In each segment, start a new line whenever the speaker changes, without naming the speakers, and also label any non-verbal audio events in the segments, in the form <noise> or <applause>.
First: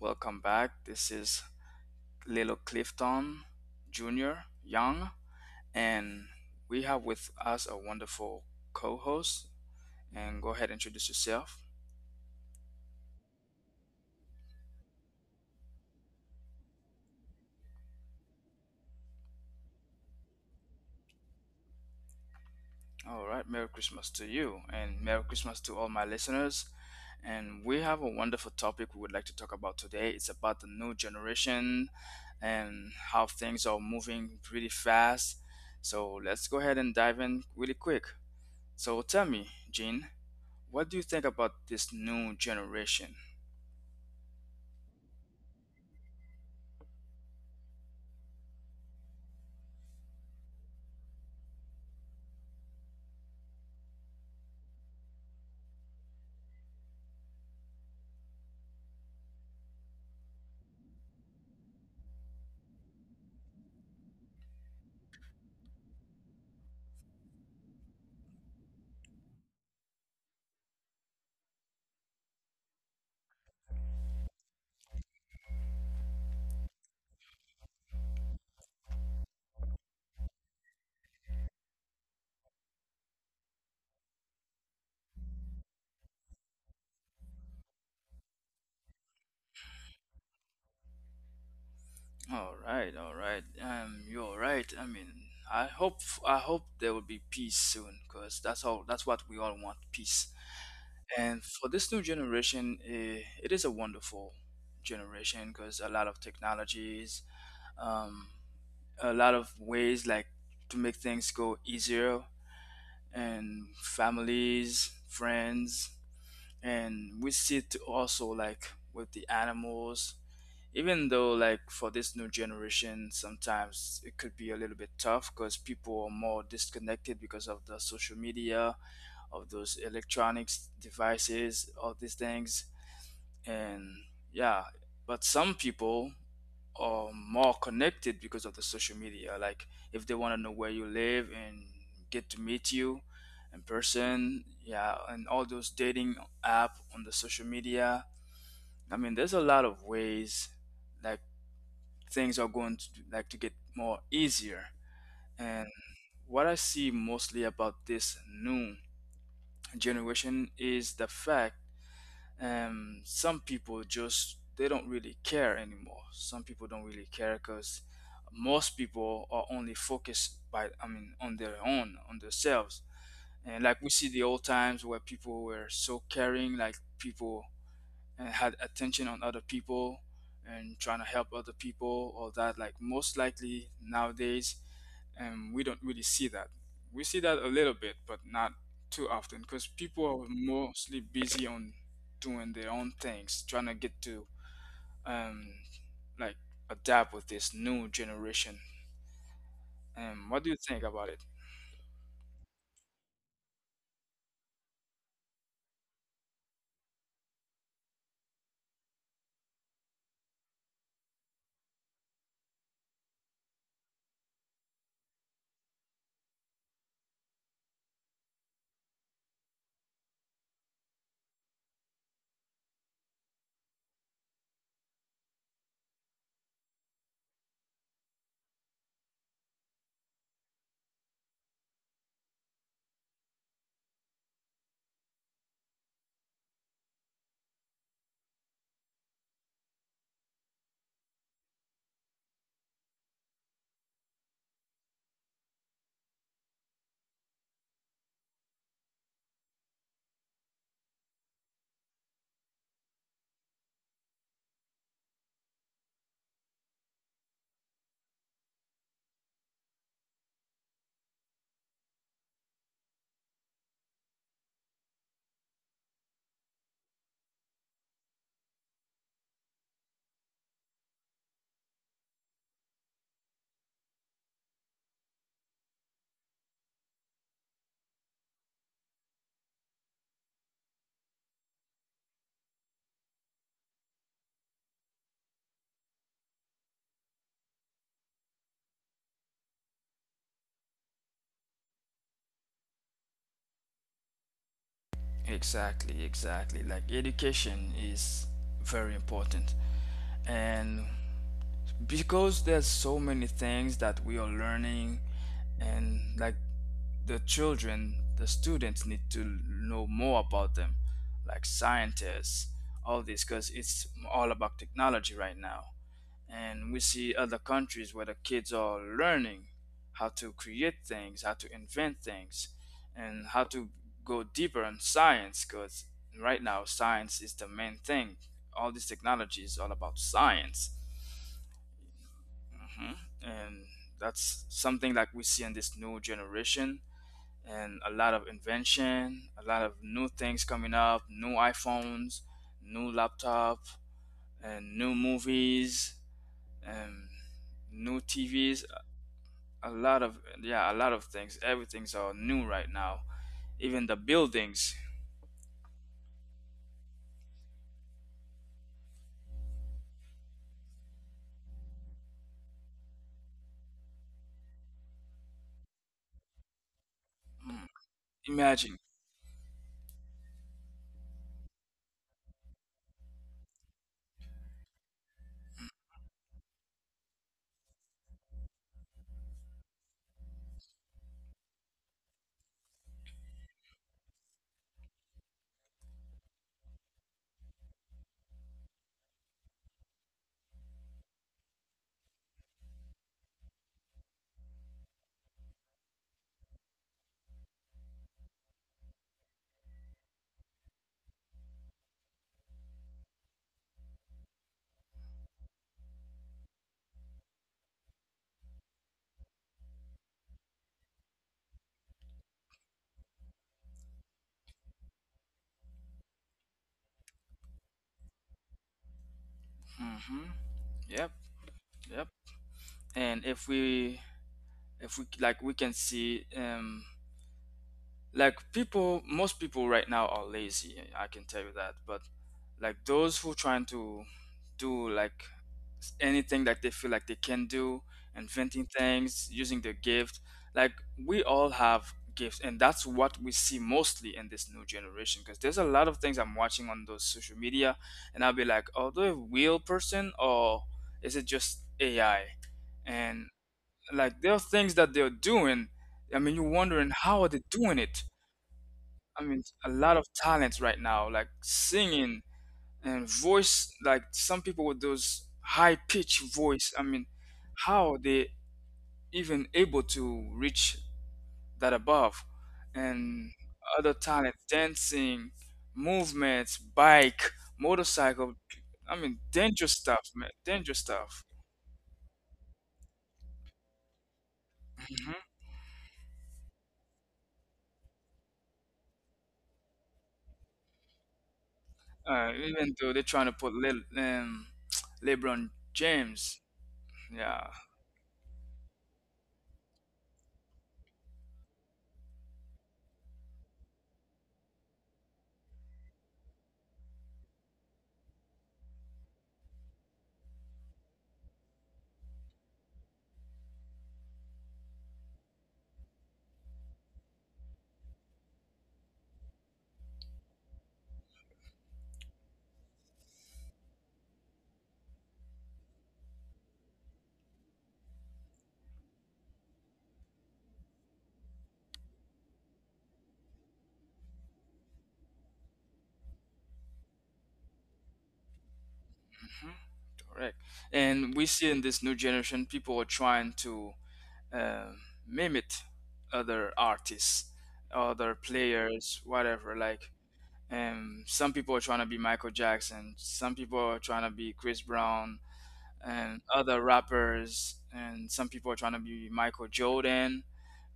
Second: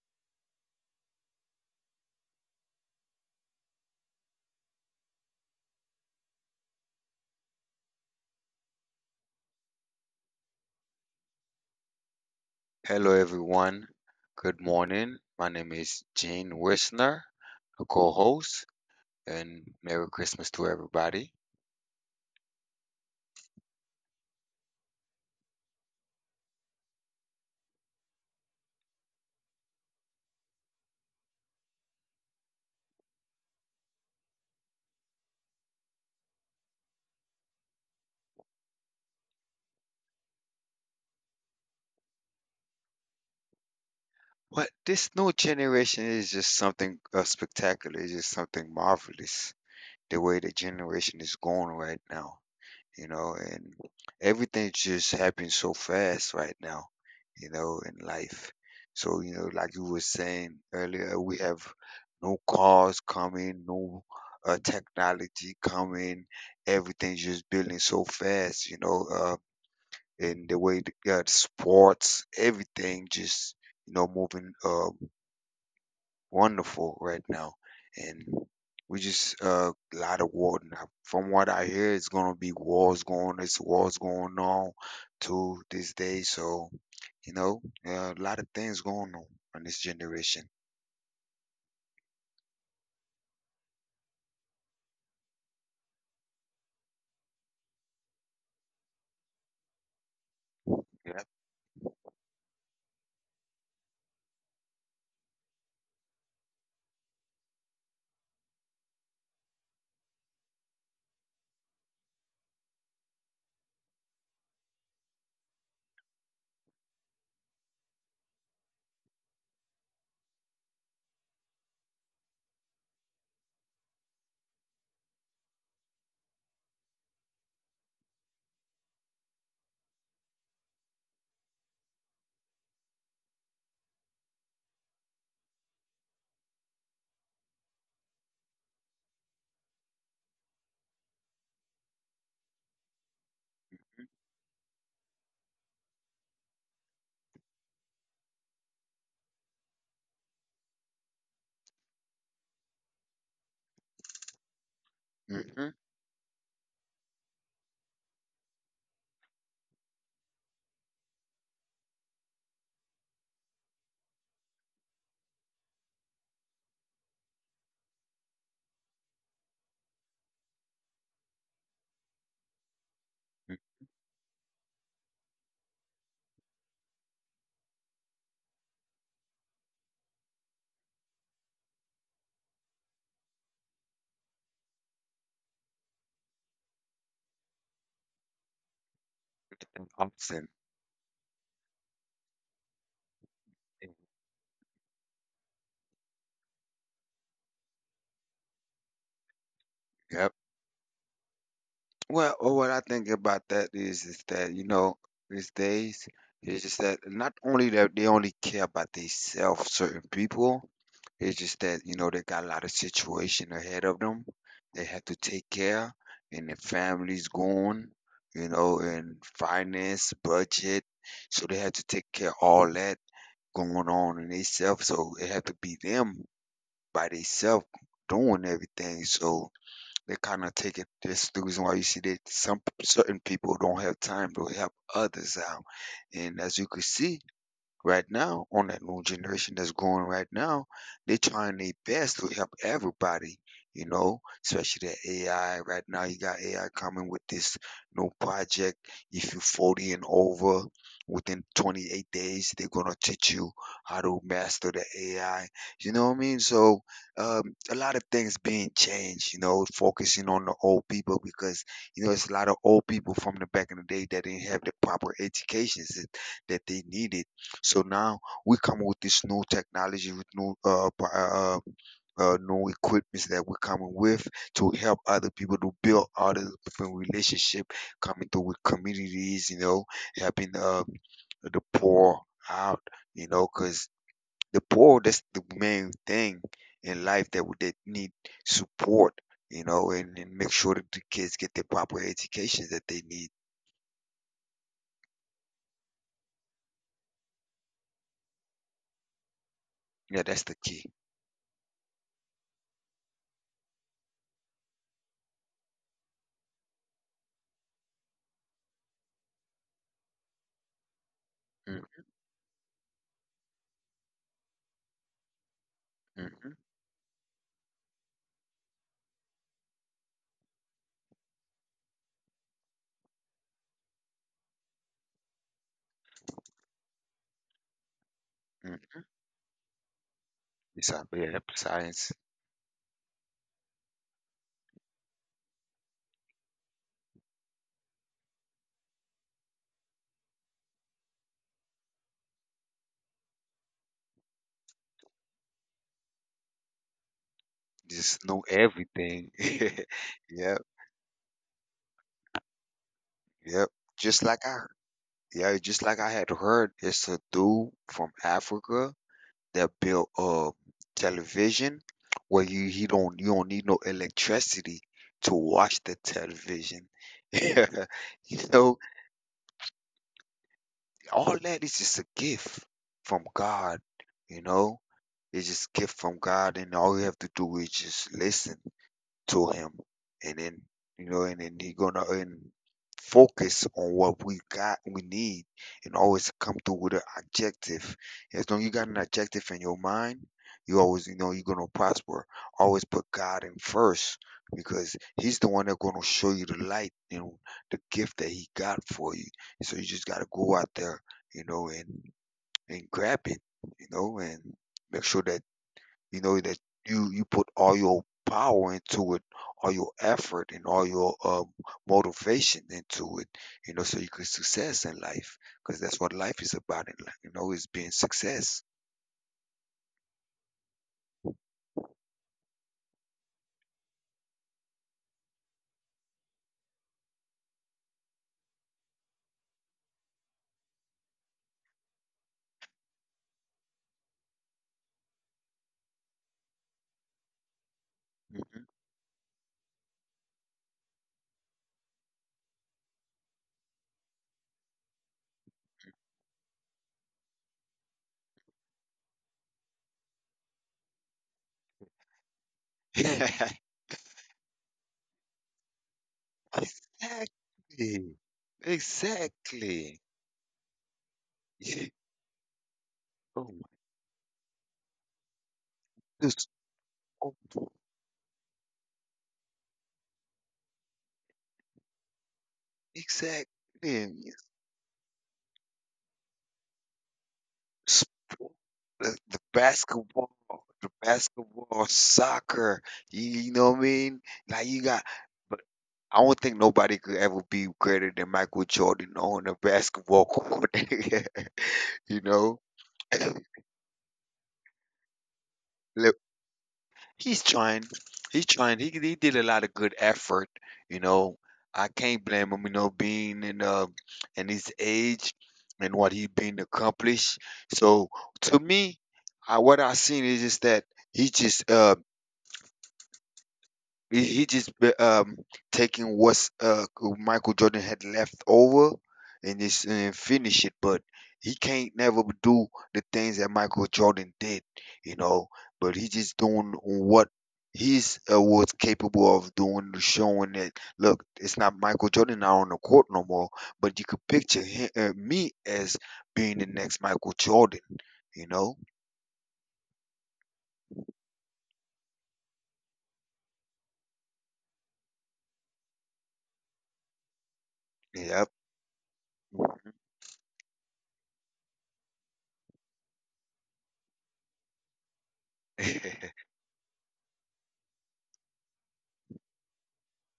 Welcome back. This is Lilo Clifton Jr. Young, and we have with us a wonderful co-host. And go ahead and introduce yourself.
Hello, everyone. Good morning. My name is Gene Wisner, a co host, and Merry Christmas to everybody.
All right, Merry Christmas to you, and Merry Christmas to all my listeners. And we have a wonderful topic we would like to talk about today. It's about the new generation and how things are moving really fast. So let's go ahead and dive in really quick. So tell me, Gene. What do you think about this new generation?
What this new generation is just something spectacular. It's just something marvelous. The way the generation is going right now, and everything just happens so fast right now, you know, in life. So, you know, like you were saying earlier, we have no cars coming, no technology coming. Everything's just building so fast, you know, and the way the sports, everything just, you know, moving. Wonderful right now. And we just a lot of war now. From what I hear, it's gonna be wars going. It's wars going on to this day. So you know, a lot of things going on in this generation.
All right, all right. You're right. I mean, I hope I hope there will be peace soon, because that's all. That's what we all want: peace.
Yep.
And for this new generation, eh, it is a wonderful generation because a lot of technologies, um, a lot of ways like to make things go easier, and families, friends, and we see it also like with the animals, even though like for this new generation sometimes it could be a little bit tough because people are more disconnected because of the social media, of those electronics devices, all these things, and yeah, but some people are more connected because of the social media. Like if they want to know where you live and get to meet you in person, yeah, and all those dating app on the social media. I mean, there's a lot of ways like things are going to like to get more easier. And
Mm-hmm.
what I see mostly about this new generation is the fact, some people just they don't really care anymore. Some people don't really care because most people are only focused by, I mean, on their own, on themselves. And like we see the old times where people were so caring, like people, and had attention on other people and trying to help other people, or that, like most likely nowadays. And we don't really see that. We see that a little bit, but not too often because people are
Austin.
mostly busy on doing their own things, trying to get to, um, like, adapt with this new generation.
Yep.
What do you think about it?
Well, what I think about that is that, you know, these days it's just that not only that they only care about themselves, certain people, it's just that, you know, they got a lot of situation ahead of them. They have to take care and their family's gone, you know, and finance, budget. So they have to take care of all that going on in themselves. So it have to be them by themselves doing everything. So they kind of take it. That's the reason why you see that some certain people don't have time to help others out. And as you could see, right now on that new generation that's going right now, they're trying their best to help everybody, you know, especially the AI. Right now, you got AI coming with this new project. If you're 40 and over, within 28 days, they're going to teach you how to master the AI. You know what I mean? So, um, a lot of things being changed, you know, focusing on the old people because, you know, it's a lot of old people from the back in the day that didn't have the proper educations that they needed. So now we come with this new technology, with new new equipments that we're coming with to help other people to build other different relationship, coming through with communities, you know, helping the poor out, you know, because the poor that's the main thing in life that that need support, you know, and make sure that the kids get the proper education that they need.
Exactly, exactly. Like, education is very important.
Yeah, that's the
And
key.
because there's so many things that we are learning, and like the children, the students, need to know more about them, like
Mm-hmm.
scientists, all this, because it's all about technology right now.
Mm.
And we see other countries where the kids are learning how to create things, how to invent things, and how to go deeper in science, because right now science is the main thing. All
mm,
this
mm.
technology is all about science.
It's yeah, science.
Mhm. And that's something like we see in this new generation, and a lot of invention, a lot of new things coming up, new iPhones, new laptop, and new movies, and new
Just know
TVs,
everything.
a
<laughs>
lot of,
Yep,
yeah, a lot of things. Everything's all new right now.
yep.
Even the buildings.
Yeah, just like I had heard, it's a dude from Africa that built television where you don't need no electricity to watch the television. <laughs> Yeah. You
Imagine.
know, all that is just a gift from God, you know? It's just gift from God and all you have to do is just listen to him. And then, you know, and then he gonna and focus on what we need, and always come through with an objective. As long as you got an objective in your mind, you always, you know, you're gonna prosper. Always put god in first, because he's the one that's gonna show you the light, you know, the gift that he got for you. So you just gotta go out there, you know, and grab it, you know, and make sure that, you know, that you put all your power into it, all your effort, and all your motivation into it. You know, so you can success in life, because that's what life is about. In life, you know, is being success.
Mhm. Yep, yep. And if we, if we like, we can see, like, people, most people right now are lazy, I can tell you that. But like those who trying to do, like, anything that they feel like they can do, inventing
Mhm.
things, using their gift. Like, we all have gifts, and that's what we see mostly in this new generation, because there's a lot of things I'm watching on those social media, and I'll be like, "Oh, they a real person, or is it just AI?" And
<laughs>
like, there are things that they're doing, I mean, you're wondering, how are they doing it?
exactly.
I mean, a lot of
Exactly. <laughs>
talents right now, like
Yeah.
singing and
Oh my
voice. Like, some people with those high pitch
goodness.
voice. I mean,
<laughs> Oh,
how they even able to reach that above, and other talents,
Exactly.
dancing, movements, bike,
s-
motorcycle. I mean,
the, the
dangerous stuff, man.
basketball,
Dangerous
the
stuff.
basketball, soccer. You know what I mean? Like you got,
Hmm.
but I don't think nobody could ever be greater than Michael Jordan on a basketball court. <laughs> you know,
Even though they're trying to put <tsk> LeBron James.
<clears throat>
Yeah.
He's trying. He's trying. He did a lot of good effort. You know, I can't blame him. You know, being in his age and what he been accomplished. So to me, what I seen is just that he just uh he just taking what's Michael Jordan had left over and just and finish it, but he can't never do the things that Michael Jordan did, you know. But he just doing what he's was capable of doing, showing that look, it's not Michael Jordan out on the court no more, but you could picture me as being the next Michael Jordan, you know.
Mm-hmm. Correct. And we see in this new generation, people are trying to, um mimic other artists, other
Yep,
players, whatever. Like, some people are trying to be Michael Jackson, some people are trying to be Chris Brown, and other
<laughs>
rappers, and some people are trying to be Michael Jordan.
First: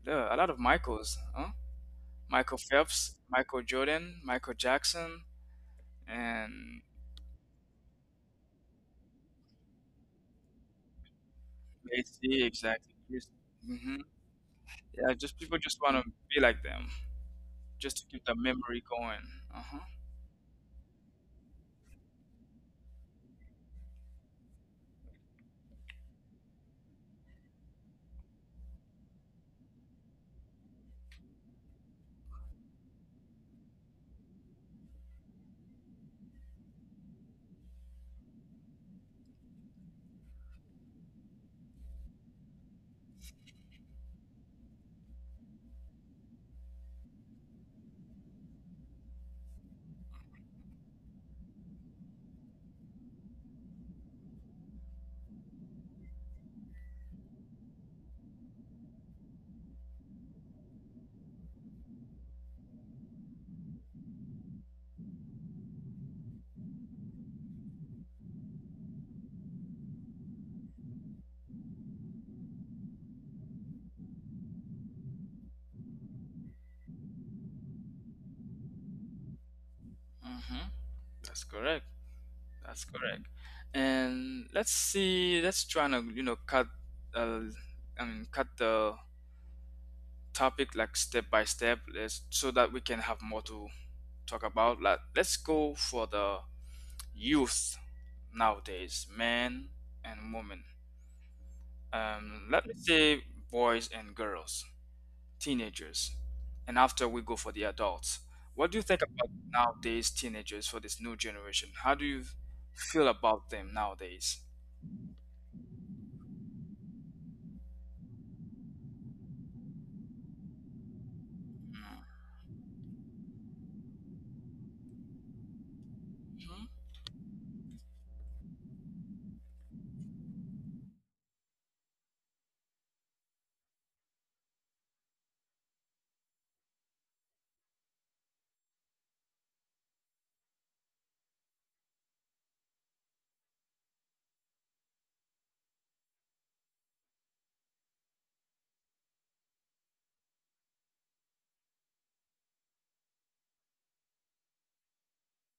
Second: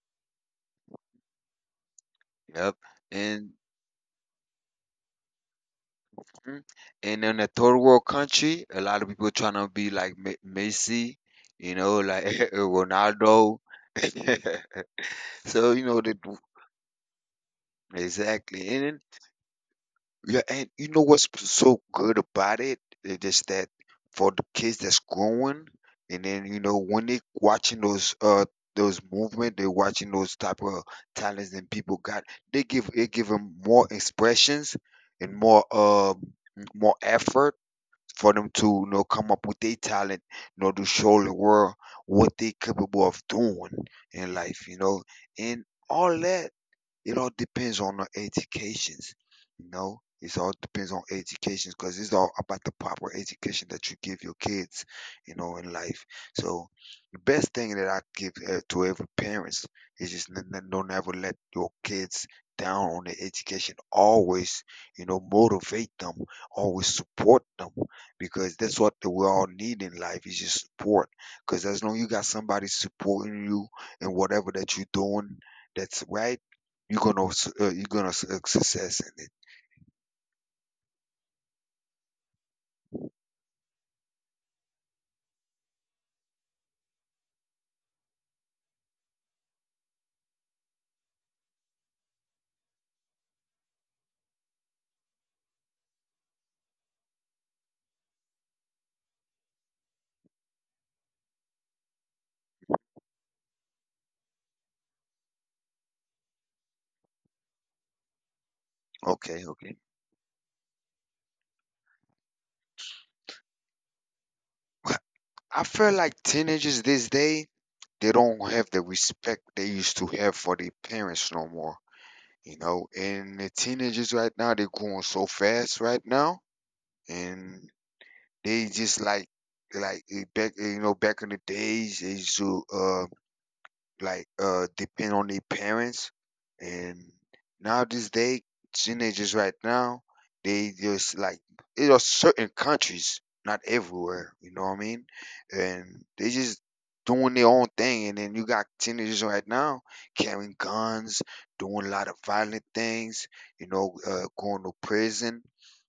Yeah, a lot of Michaels, huh? Michael
yep,
Phelps,
and
Michael Jordan, Michael Jackson,
Mhm.
and
And in a third world country, a lot of people trying to be like Messi, you know,
they
like <laughs>
see. Exactly.
Ronaldo.
Hmm.
<laughs>
Yeah, just
so
people
you know
just want to be like them. Just to keep the
exactly, and then,
memory going. Uh-huh.
yeah, and you know what's so good about it is just that for the kids that's growing, and then you know when they watching those movement, they're watching those type of talents that people got. They give it give them more expressions and more more effort for them to, you know, come up with their talent, you know, to show the world what they capable of doing in life, you know, and all that, it all depends on the educations. You know, it all depends on educations because it's all about the proper education that you give your kids, you know, in life. So the best thing that I give to every parents is just don't ever let your kids down on their education. Always, you know, motivate them. Always support them because that's what we all need in life is just support. Because as long as you got somebody supporting you in whatever that you're doing, that's right you're gonna you're gonna success in it.
Mm-hmm. That's correct. That's correct. And let's see, let's try to, you know, cut, uh, I mean, cut the topic like step by step. Let's, so that we can have more to talk about. Like, let's go for the youth nowadays, men and women. Let me say boys and girls, teenagers, and after we go for the adults. What do you think
Okay,
about nowadays teenagers for this new generation? How do you feel about them nowadays?
I feel like teenagers these day they don't have the respect they used to have for their parents no more.
Mhm.
You know, and the teenagers right now they're growing so fast right now, and they just like like, you know, back in the days they used to like depend on their parents. And now this day teenagers right now they just like it are certain countries, not everywhere, you know what I mean, and they just doing their own thing. And then you got teenagers right now carrying guns, doing a lot of violent things, you know, going to prison.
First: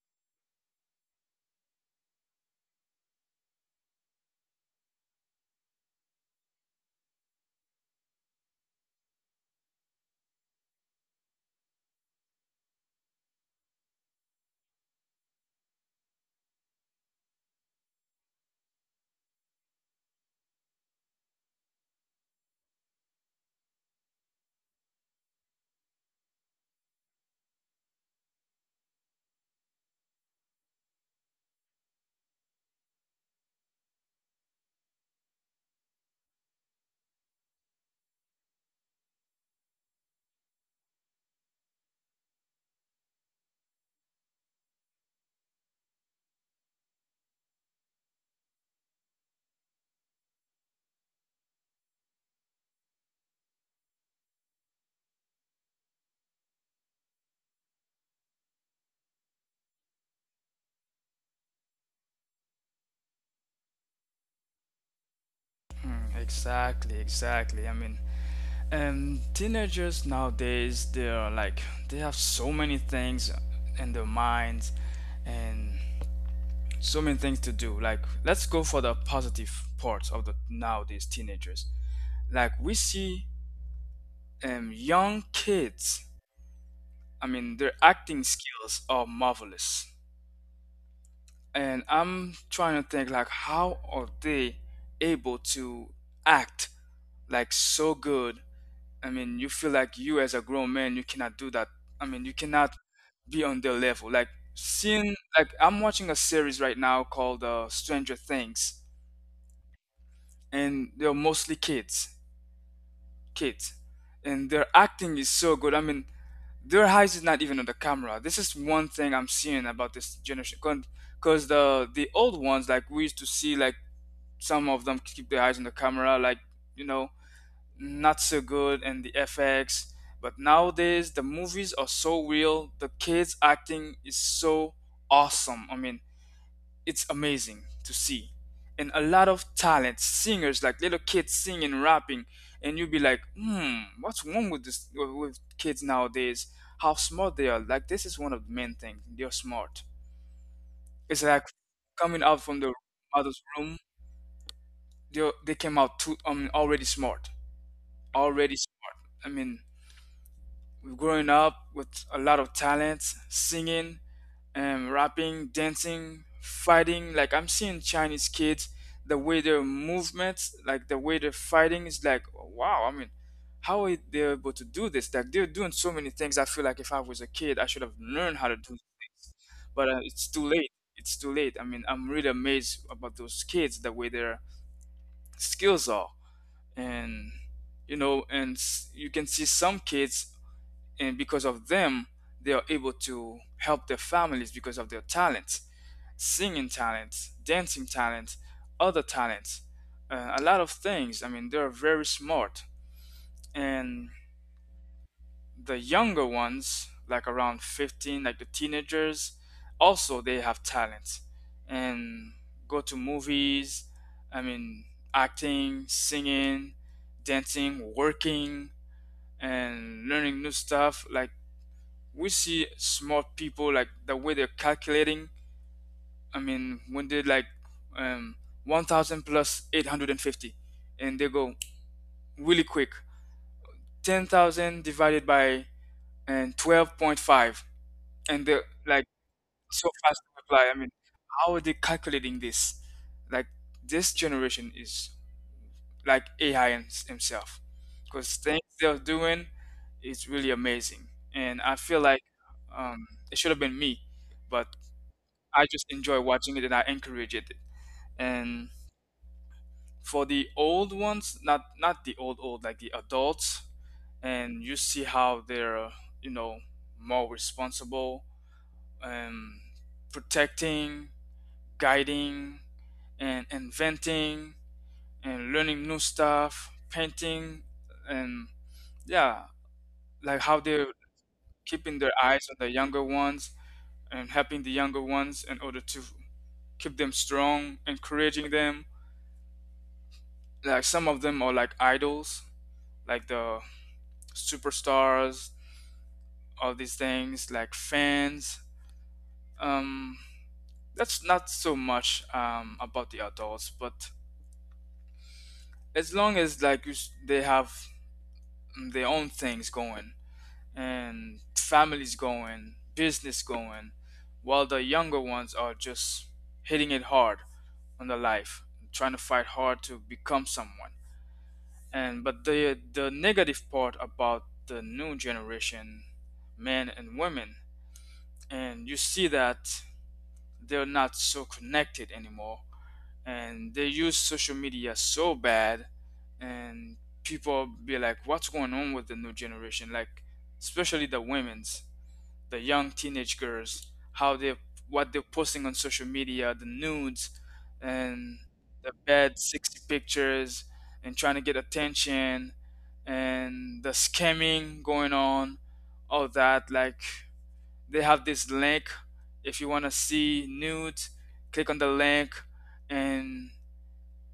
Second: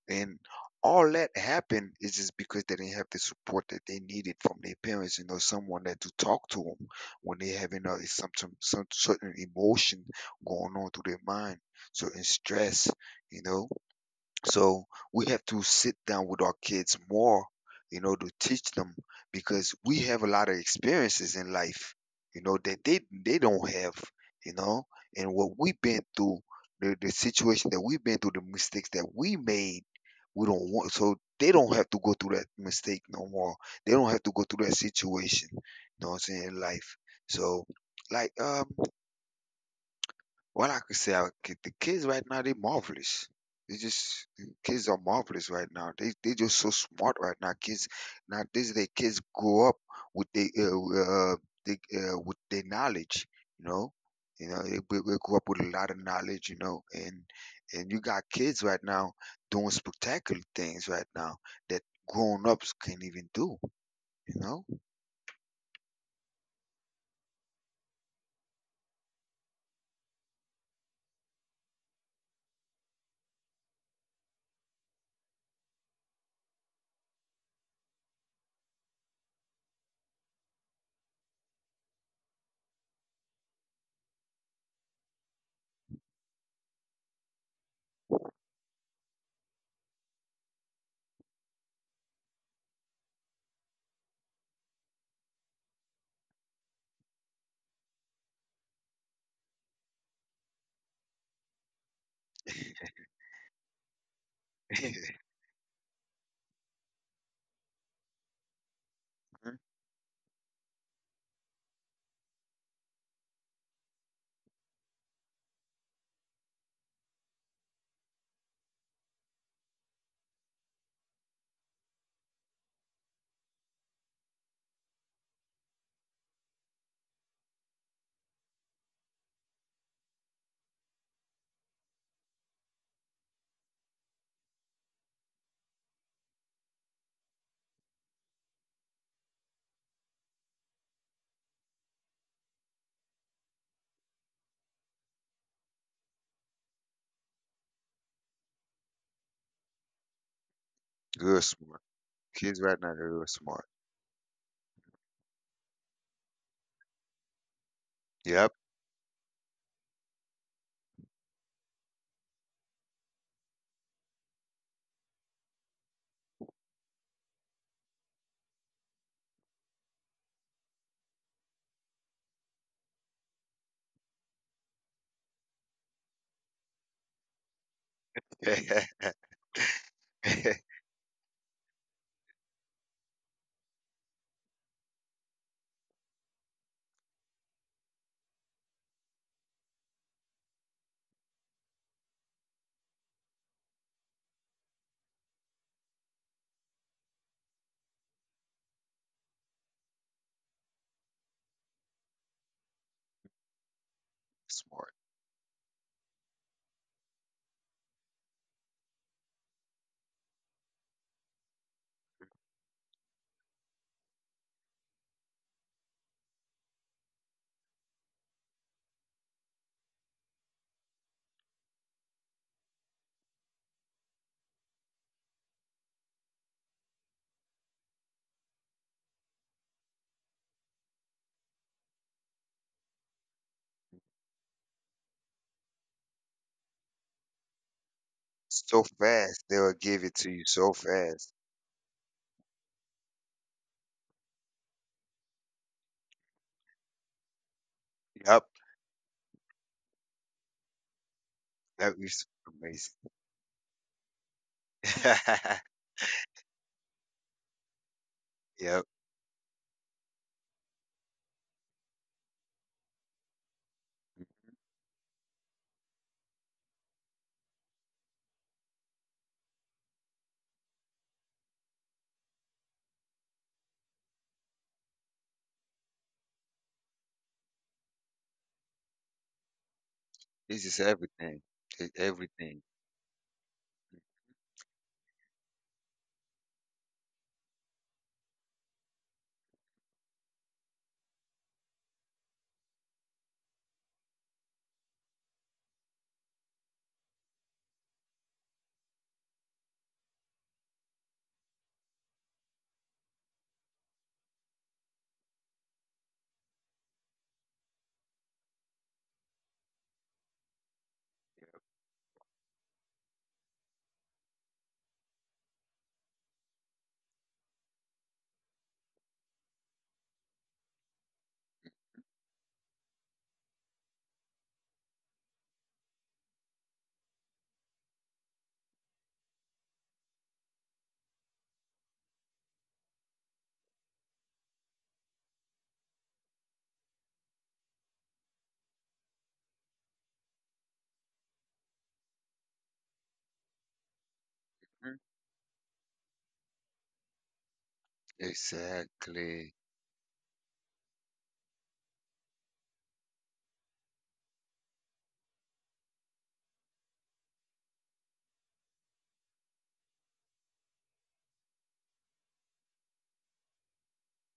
And all that happened is just because they didn't have the support that they needed from their parents, you know, someone that to talk to them when they having a some certain emotion going on through their mind, certain stress, you know. So we have to sit down with our kids more, you know, to teach them because we have a lot of experiences in life, you know, that they don't have, you know, and what we've been through, the situation that we've been through, the mistakes that we made, we don't want so they don't have to go through that mistake no more. They don't have to go through that situation, you know what I'm saying, in life. So like well, I could say the kids right now they marvelous. They just kids are marvelous right now. They just so smart right now. Kids now these day kids grow up with the with their knowledge. You know, you know we grew up with a lot of knowledge. You know, and you got kids right now doing spectacular things right now that grown ups can't even do. You know,
Mm, exactly, exactly. I mean, teenagers nowadays, they are like, they have so many things in their minds and so many things to do. Like, let's go for the positive parts of the nowadays teenagers. Like, we see, young kids, I mean, their acting skills are marvelous. And I'm trying to think, like, how are they able to act like so good? I mean, you feel like you, as a grown man, you cannot do that. I mean, you cannot be on their level. Like,
<laughs> Mhm.
seeing like, I'm watching a series right now called Stranger Things, and they're mostly kids, kids, and their acting is so good. I mean, their eyes is not even on the camera. This is one thing I'm seeing about this generation. Because the old ones, like we used to see, like, some of them keep their eyes on the camera, like, you know, not so good, and the FX. But nowadays, the movies are so real. The kids acting is so awesome. I mean, it's amazing to see. And a lot of talent singers, like little kids singing, rapping, and you'll be like, hmm, what's wrong with this, with kids nowadays, how smart they are. Like, this is one of the main things, they're smart. It's
real,
like,
s-
coming out from the
real
mother's
smart.
room, they came out too, I mean, already smart,
Yep,
already I mean, growing up with a lot of talents, singing, rapping, dancing, fighting. Like, I'm seeing Chinese kids, the way their movements, like the way they're fighting is like, wow. I mean, how are they able to do this? Like, they're doing so many things. I feel like if I was a kid, I should have learned how to do things, but it's too late.
<laughs>
It's too late. I mean, I'm really amazed about those kids, the way their skills are, and you know, and you can see some kids, and because of them, they are able to help their families because of their talents, singing talent, dancing talent, other talents, a lot of things. I mean, they're very smart. And
smart.
the younger ones, like around 15, like the teenagers, also they have talent, and go to movies. I mean, acting, singing, dancing, working, and learning new stuff. Like, we see smart people, like the way they're calculating, I mean, when they like, um, 1,000 plus 850, and 50, and they go really quick, 10,000 divided by, and 12.5, and they're
So
like
fast, they'll
so
give it
fast
to you
to reply.
so
I mean,
fast.
how are they calculating this? Like, this generation is like AI himself, because
Yep.
things they're doing is really amazing, and I feel like, it should have been me, but
<laughs>
I just enjoy watching it and I encourage it. And
Yep.
for the old ones, not not the old old, like the adults, and you see how they're, you know, more responsible, and protecting, guiding, and inventing, and learning new stuff, painting, and yeah, like how
This is <laughs>
they're
everything. E-
keeping their eyes
Everything.
on the younger ones, and helping the younger ones in order to keep them strong, encouraging them. Like, some of them are like idols, like the superstars, all these things, like fans. Um, that's not so much, about the adults, but as long as like you, they have, mm, their own things going, and families going, business going, while the younger ones are just hitting it hard on their life, trying to fight hard to become someone. And but the negative part about the new generation, men and women, and you see that they're not so connected anymore and they use social media so bad. And people be like, what's going on with the new generation, like especially the women's, the young teenage girls, how they,
Mhm.
what they're posting on social media, the nudes and the bad
Exactly.
sexy pictures and trying to get attention and the scamming going on, all that. Like, they have this link, if you want to see nudes, click on the link, and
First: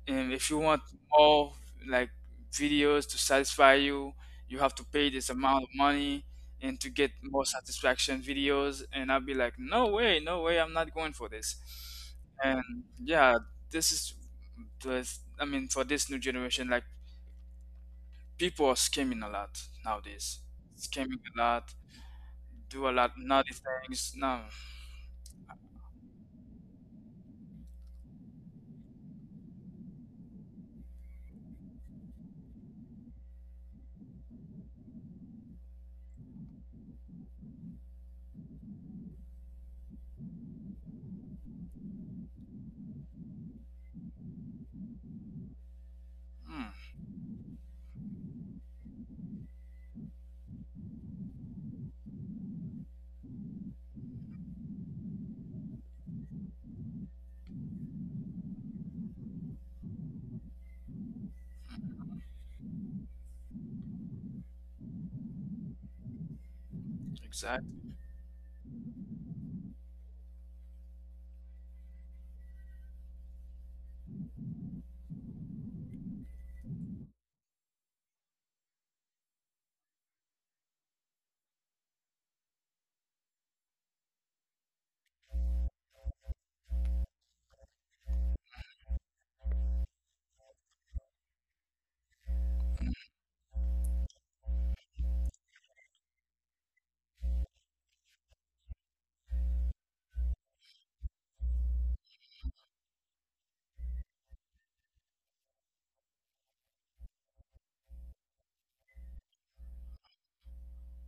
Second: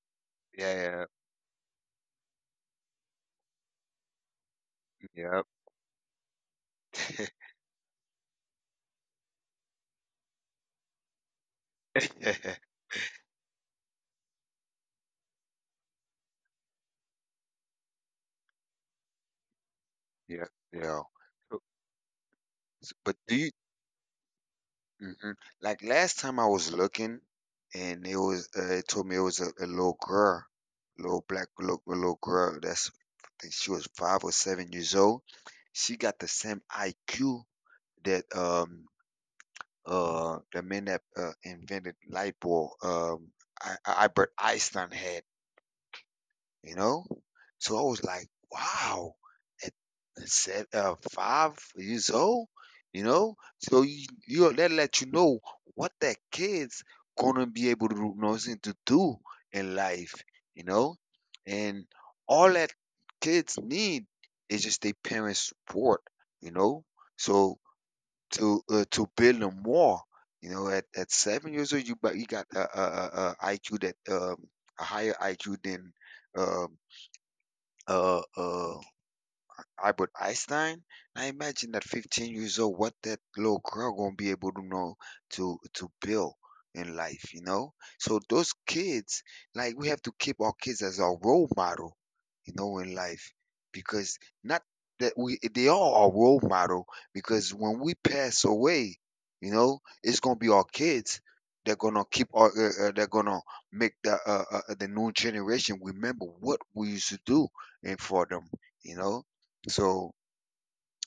and if you want
Yeah,
more, like videos to satisfy you, you have to pay this
yeah, yep.
amount of money, and to get more satisfaction videos. And I'll be like, no way, no way, I'm not going for this.
<laughs> Yeah.
And yeah, this is I mean for this new generation, like people are scamming a lot nowadays,
Yep, yeah.
scamming a lot, do a
S-
lot
Do you,
naughty things. No.
hmm Like last time I was looking and it was it told me it was a little girl, little girl. That's I think she was 5 or 7 years old. She got the same IQ that the men that invented light bulb, Albert Einstein had,
Hmm,
you know. So I was like, wow, set 5 years old, you know. So you that let you know what that kid's gonna be able to nothing to do in life, you know. And all that kids need is just their parents' support, you know. So
exactly.
to build them more. You know, at 7 years old, you but you got IQ that a higher IQ than um, uh, uh, Albert Einstein. I imagine that 15 years old, what that little girl gonna be able to know to build in life. You know, so those kids, like we have to keep our kids as our role model. You know, in life because not that we they are our role model because when we pass away, you know, it's gonna be our kids. They're gonna keep our they're gonna make the new generation remember what we used to do and for them, you know so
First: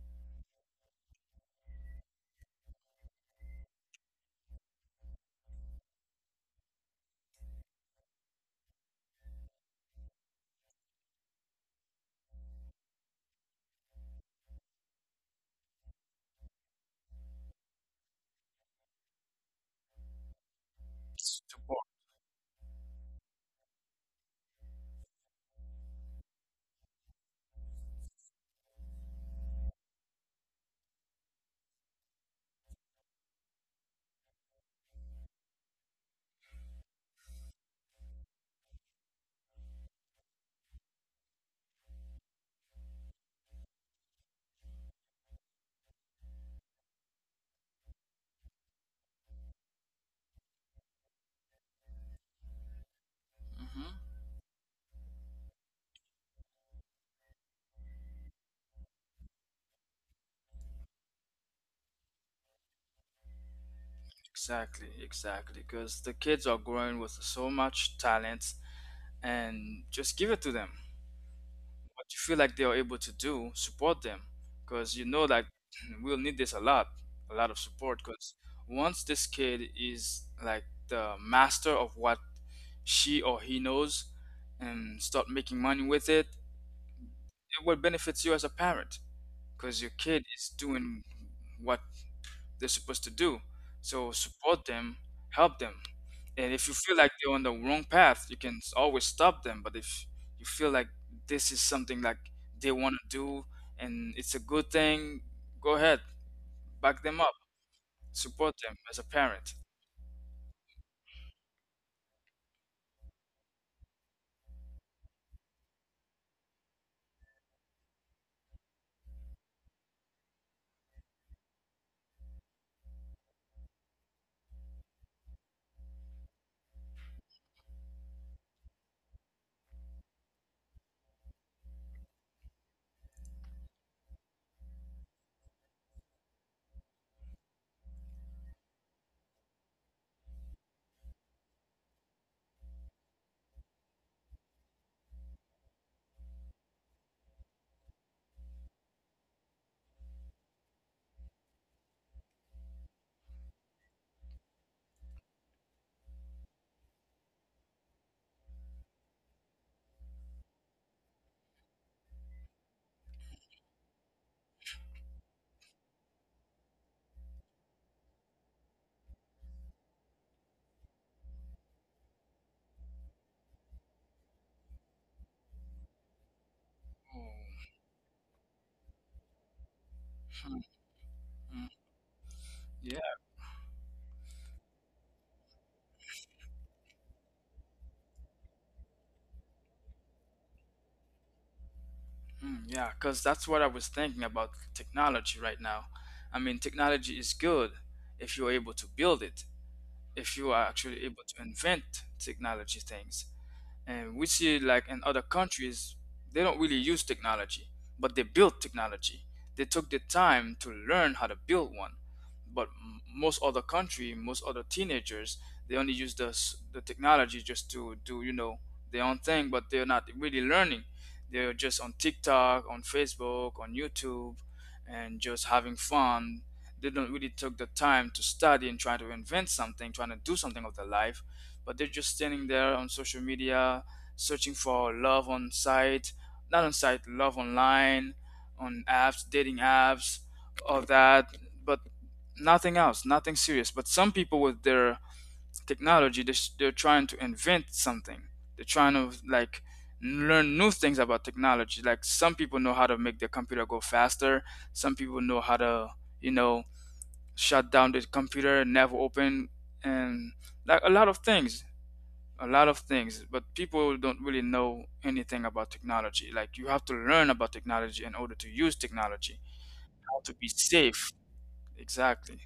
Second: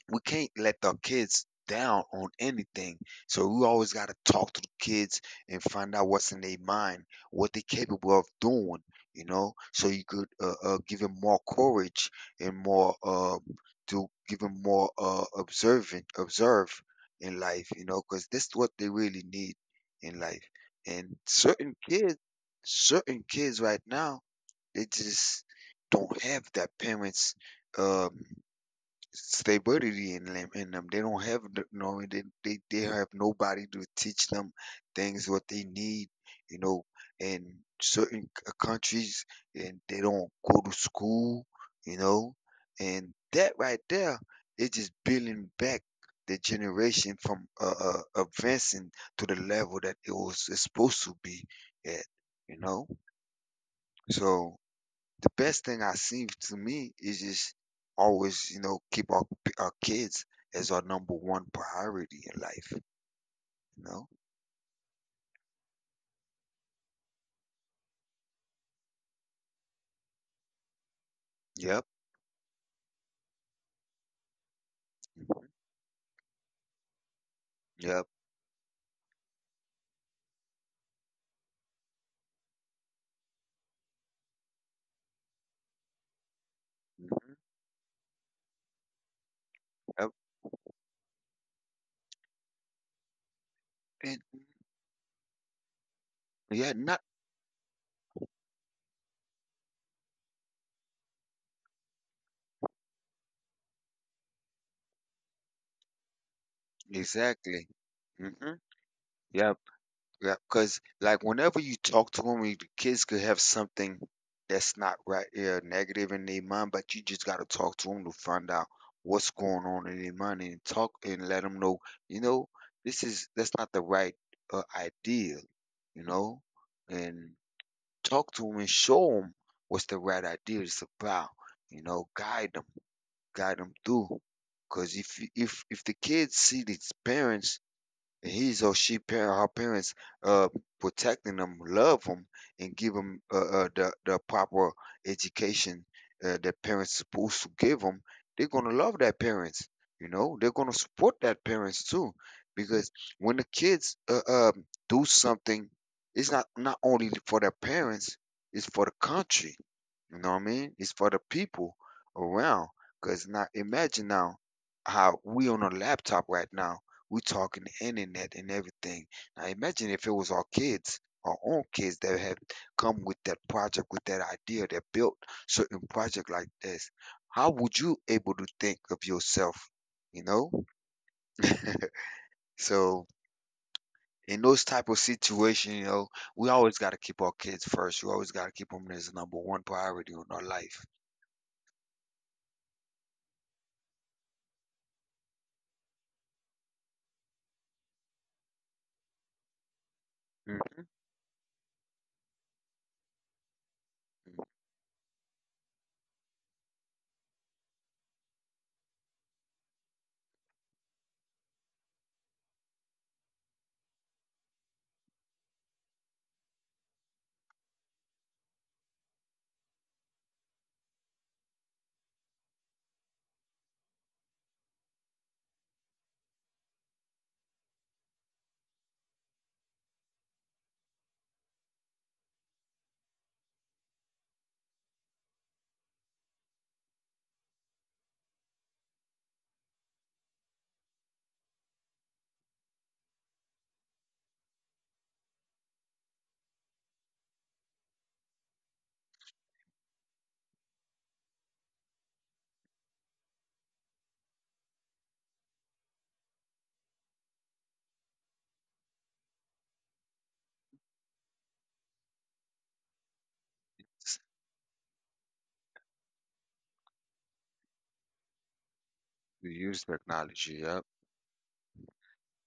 we can't let the kids down on anything. So we always got to talk to the kids and find out what's in their mind, what they're capable of doing, so you could give them more courage and more to give them more observe in life, you know, because that's what they really need in life. And
Support.
certain kids right now, they just don't have that parents. Um, they buried it in them. They don't have the- no they, they have nobody to teach them things what they need, you know. And countries and they don't go to school, you know. And that right there is just building back the generation from advancing to the level that it was supposed to be at, you know.
Hmm.
So the best thing I see to me is just always, you know, keep our kids as our number 1 priority in life, you know?
Exactly, exactly. Because the kids are growing with so much talent, and just give it to them.
Yep,
What you feel like they are able to do, support them. Because you know, like, <clears throat> we'll need this a lot of support.
yep,
Because once this kid is like the master of what she or he knows, and start making money with it,
mhm,
it will benefit you as a parent. Because your kid is doing what they're supposed to do. So
and
support them, help them. And if
yeah,
you feel
not
like they're on the wrong path, you can always stop them. But if you feel like this is something like they want to do and it's a good thing, go ahead, back them up,
exactly.
support
Mhm,
them as a
yeah.
parent.
Yeah, cause like, whenever you talk to them, the kids could have something that's not right, yeah, negative in their mind, but you just gotta talk to them to find out what's going on in their mind and talk and let them know, "You know, this is that's not the right, idea," you know? And talk to them and show them what's the right idea is about, you know? Guide them, guide 'em through. 'Cause if you if the kids see these parents, He's or she par her parents uh protecting them, love them, and give them the proper education, that parents supposed to give them. They're gonna love that parents, you know. They're gonna support that parents too, because when the kids do something, it's not only for their parents, it's for the country, you know what I mean? It's for the people around. Cause now imagine now how we on a laptop right now. We talking the internet and everything. Now imagine if it was our kids, our own kids that had come with that project, with that idea, that built certain project like this. How
Oh,
would you able to think of yourself? You know?
mm,
<laughs>
yeah,
So in those type of situation, you know, we always gotta keep our kids first. We always gotta keep them as number one priority in our life.
mm, yeah, because that's what I was thinking about technology right now. I mean, technology is good if you're able to build it, if you are
Mhm.
actually able to invent technology things. And we see like in other countries they don't really use technology, but they build technology. They took the time to learn how to build one. But m- most other country, most other teenagers, they only use the technology just to do, you know, their own thing, but they're not really learning. They're just on TikTok, on Facebook, on YouTube, and just having fun. They don't really take the time to study and try to invent something, trying to do something of their life, but they're just standing there on social media, searching for love on site, not on site, love online, on apps, dating apps, all that. But nothing else, nothing serious. But some people with their technology, they're trying to invent something. They're trying to like learn new things about technology. Like some people know how to make their computer go faster, some people know how to, you know, shut down the computer never open, and like a lot of things, a lot of things. But people don't really know anything about technology. Like, you have to learn about technology in order to use technology,
You use
how to be
technology, yep.
safe. Exactly.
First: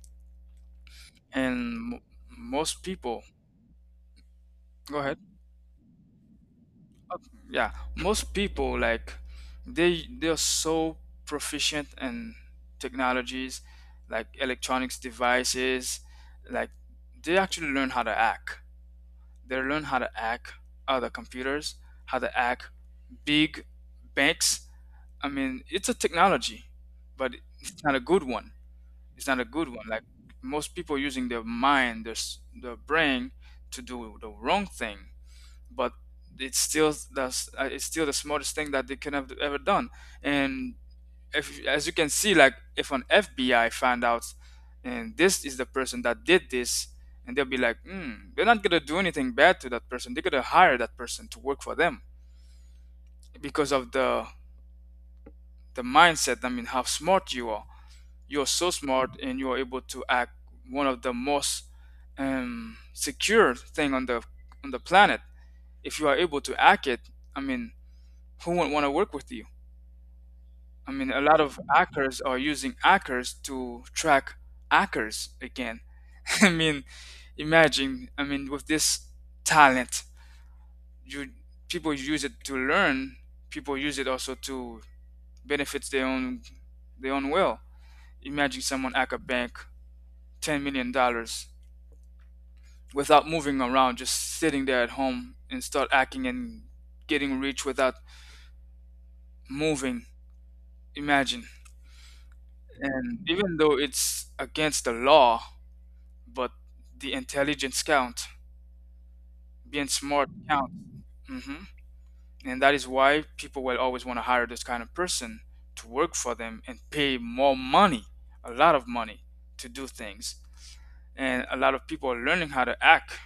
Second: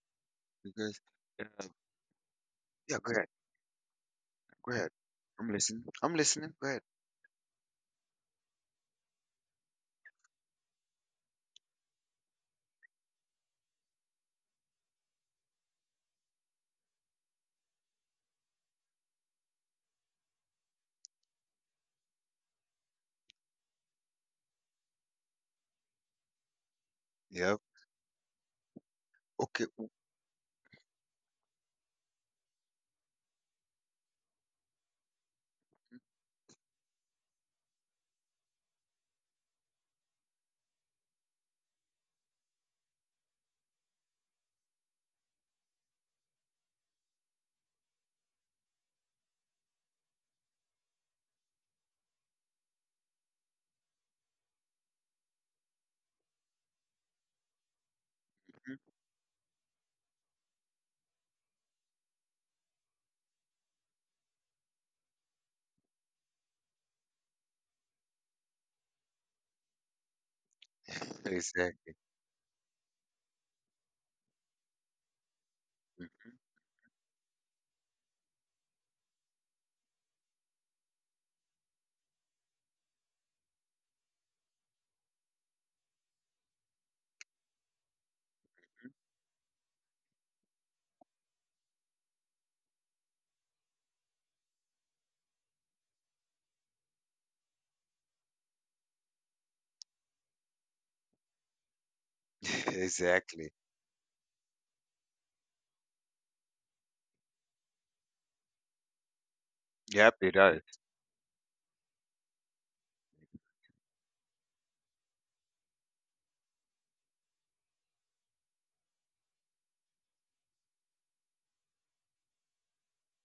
Because uh,
And most
yeah, go
people,
ahead, go ahead.
go ahead.
I'm listening. I'm listening. Go ahead.
Yeah, most people like they are so proficient in technologies, like electronics devices, like they actually learn how to hack. They learn how to hack other computers, how to hack big banks. I mean, it's a technology, but
Yep.
it's not a good one. It's not a
Okay.
good one. Like most people using their mind, their brain to do the wrong thing, but it's still, that's it's still the smartest thing that they could have ever done. And if, as you can see, like if an FBI find out and this is the person that did this, and they'll be like, hmm, they're not gonna do anything bad to that person. They're gonna hire that person to work for them because of the mindset. I mean, how smart you are. You're so smart, and you're able to act one of the most secure thing on the planet. If you are able to act it, I mean, who wouldn't want to work with you? I mean, a lot of hackers are using hackers to track hackers again. <laughs> I mean, imagine, I mean, with this talent, you, people use it to learn, people use it also to benefit their own, their own will. Imagine someone hack a bank 10 million dollars without moving around, just sitting there at home and start hacking and getting rich without moving. Imagine.
<laughs>
And
Exactly.
even though it's against the law, but the intelligence count, being
Yep,
smart
it does.
count. Hmm. And that is why people will always want to hire this kind of person to work for them and pay more money, a lot of money, to do things. And a lot of people are learning how to act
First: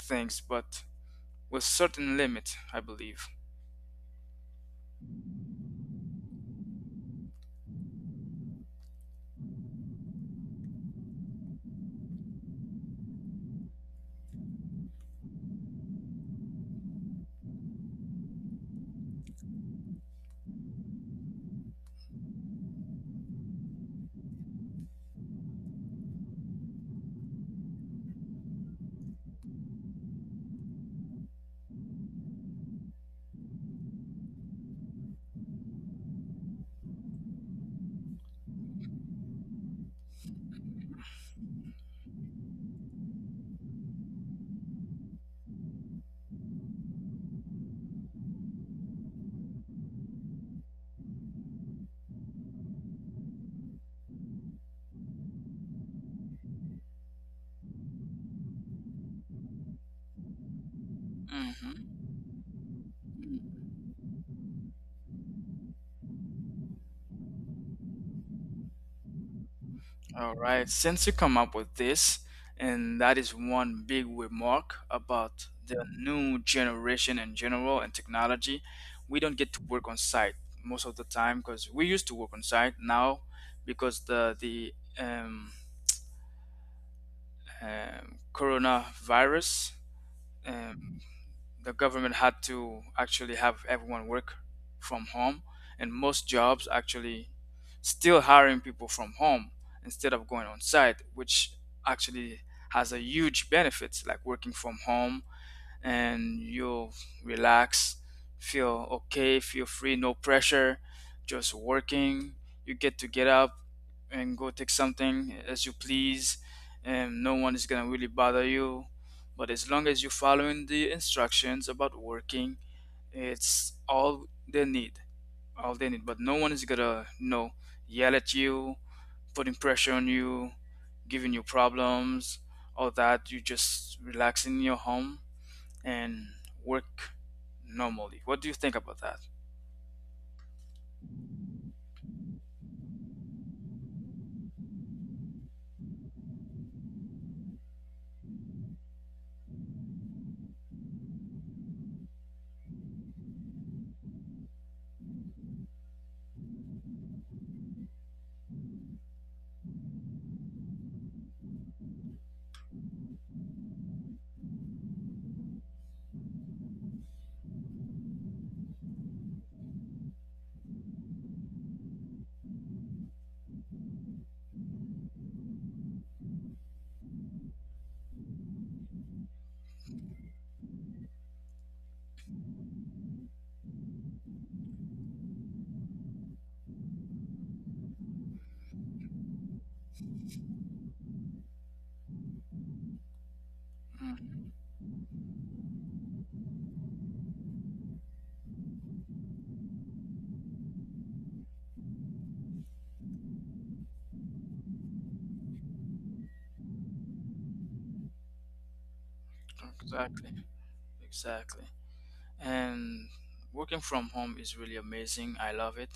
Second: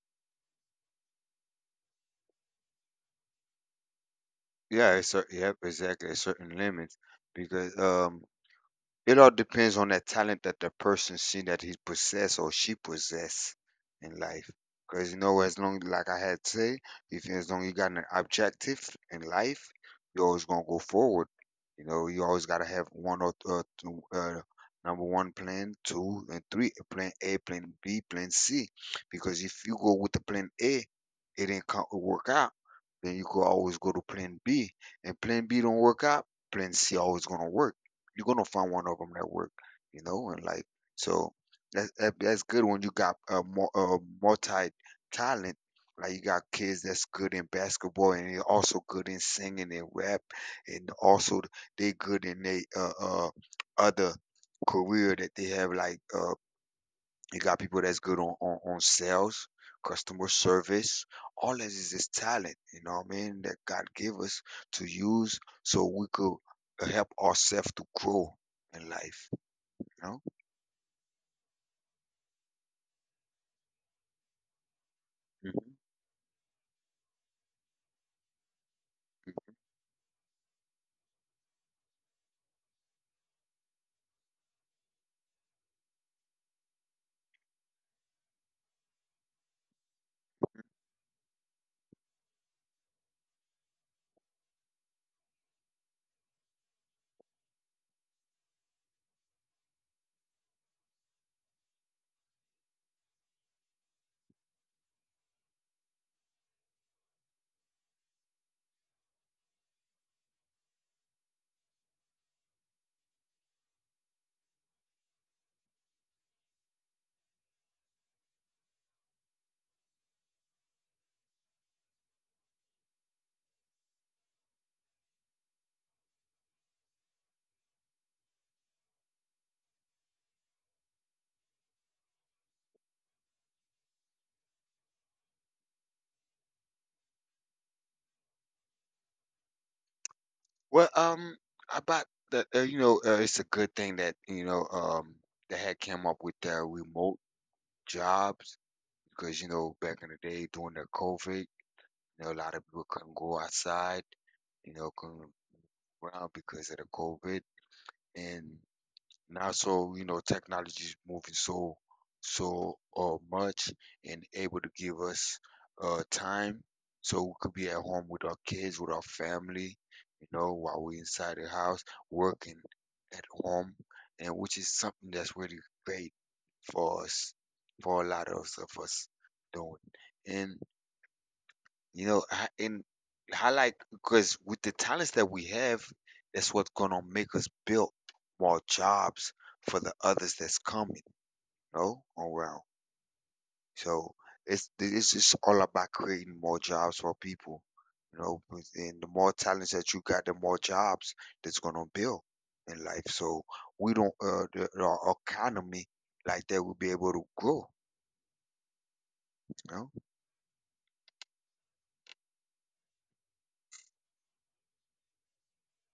things, but with certain limit, I believe.
Yeah, it's exactly. A certain limits because it all depends on that talent that the person see that he possess or she possess in life. Because you know, as long like I had say, if as long you got an object in life, you're always gonna go forward. You know, you always gotta have number one plan, two and three, plan A, plan B, plan C. Because if you go with the plan A, it ain't work out. Then you could always go to plan B. Plan B don't work out, plan C always gonna work. You're gonna find one of them that work, you know, and like so that's that's good when you got a multi talent. Like you got kids that's good in basketball and they're also good in singing and rap, and also they good in they other career that they have. Like you got people that's good on sales, customer service. All this is
Hmm.
just talent, you know what I mean? That God give us to use so we could help ourselves to grow in life. You know?
All right, since you come up with this, and that is one big remark about the new generation in general and technology, we don't get to work on site most of the time, because we used to work on site now, because the um, coronavirus, um, the government had to actually have everyone work from home, and most jobs actually still hiring people from home instead of going on site, which actually has a huge benefits, like working from home. And you'll relax, feel okay, feel free, no pressure, just working. You get to get up and go take something as you please, and no one is gonna really bother you. But as long as you're following the instructions about working, it's all they need, all they need. But no one is gonna, you know, yell at you, putting pressure on you, giving you problems, all that. You just relax in your home and work normally. What do you think about that?
Well, about the you know, it's a good thing that you know, they had came up with their remote jobs because you know back in the day during the COVID, you know, a lot of people couldn't go outside, you know, couldn't go around because of the COVID, and now so you know technology is so much able to give us time so we could be at home with our kids, with our family, you know, while we inside the house working. Home, and which is something that's really great for us, for a lot of us doing. And you know, I like because with the talents that we have, that's what's gonna ma- build more jobs for the others that's coming, you know, around. So
Mm,
this is just all about creating more jobs for people, you know, and the more talents that you got, the more jobs that's gonna build in life. So we don't the economy like that will be able to grow, you know.
exactly, exactly. And working from home is really amazing. I love it.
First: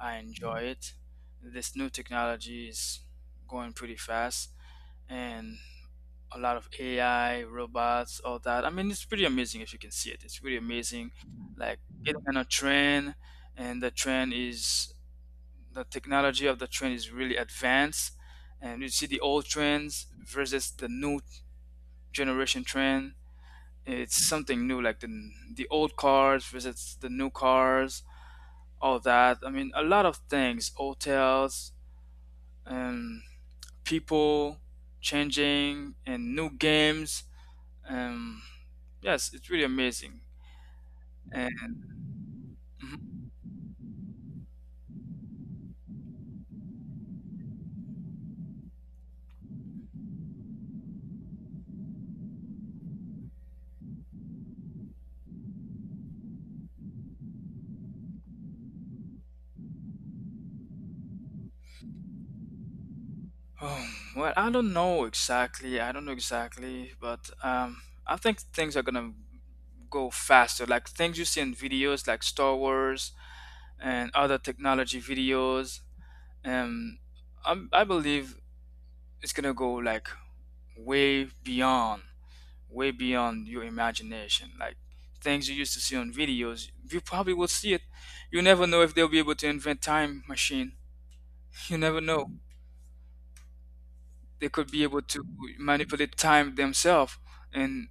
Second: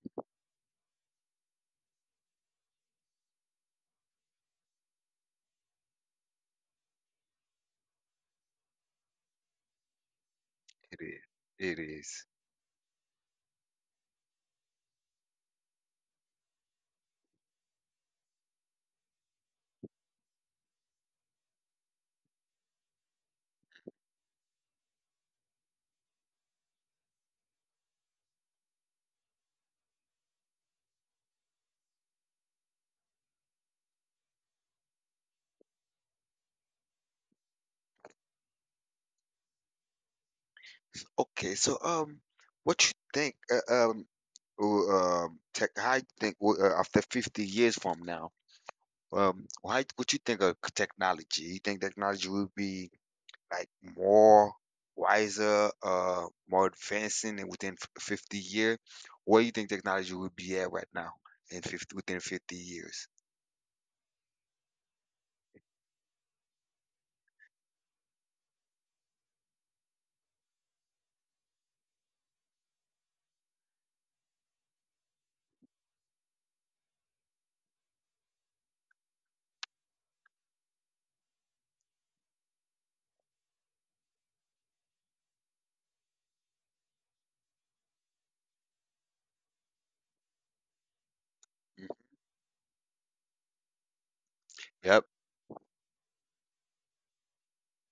I enjoy it. This new technology is going pretty fast, and a lot of AI, robots, all that. I mean, it's pretty amazing if you can see it. It's really amazing.
It
Like getting
is.
on a train, and the train is, the technology of the train is really advanced. And you see the old trends versus the new generation trend, it's something new, like the old cars visits the new cars, all that. I mean, a lot of things, hotels, and people changing, and new games, um, yes, it's really amazing. And
Okay, so what you
mhm.
think? Tech. How you think after 50 years from now? Why? What you think of technology? You think technology will be like more wiser, more advancing, and within a year? Where you think technology will be at right now in fifty years?
Oh, well, I don't know exactly, I don't know exactly, but I think things are gonna go faster, like things you see in videos, like Star Wars and other technology videos. um I believe it's gonna go like way beyond, way beyond your imagination. Like, things you used to see on videos, you probably will see it. You never know, if they'll be able to invent time machine. <laughs> You
Mm,
never know, they could be able
yep.
to manipulate time themselves, and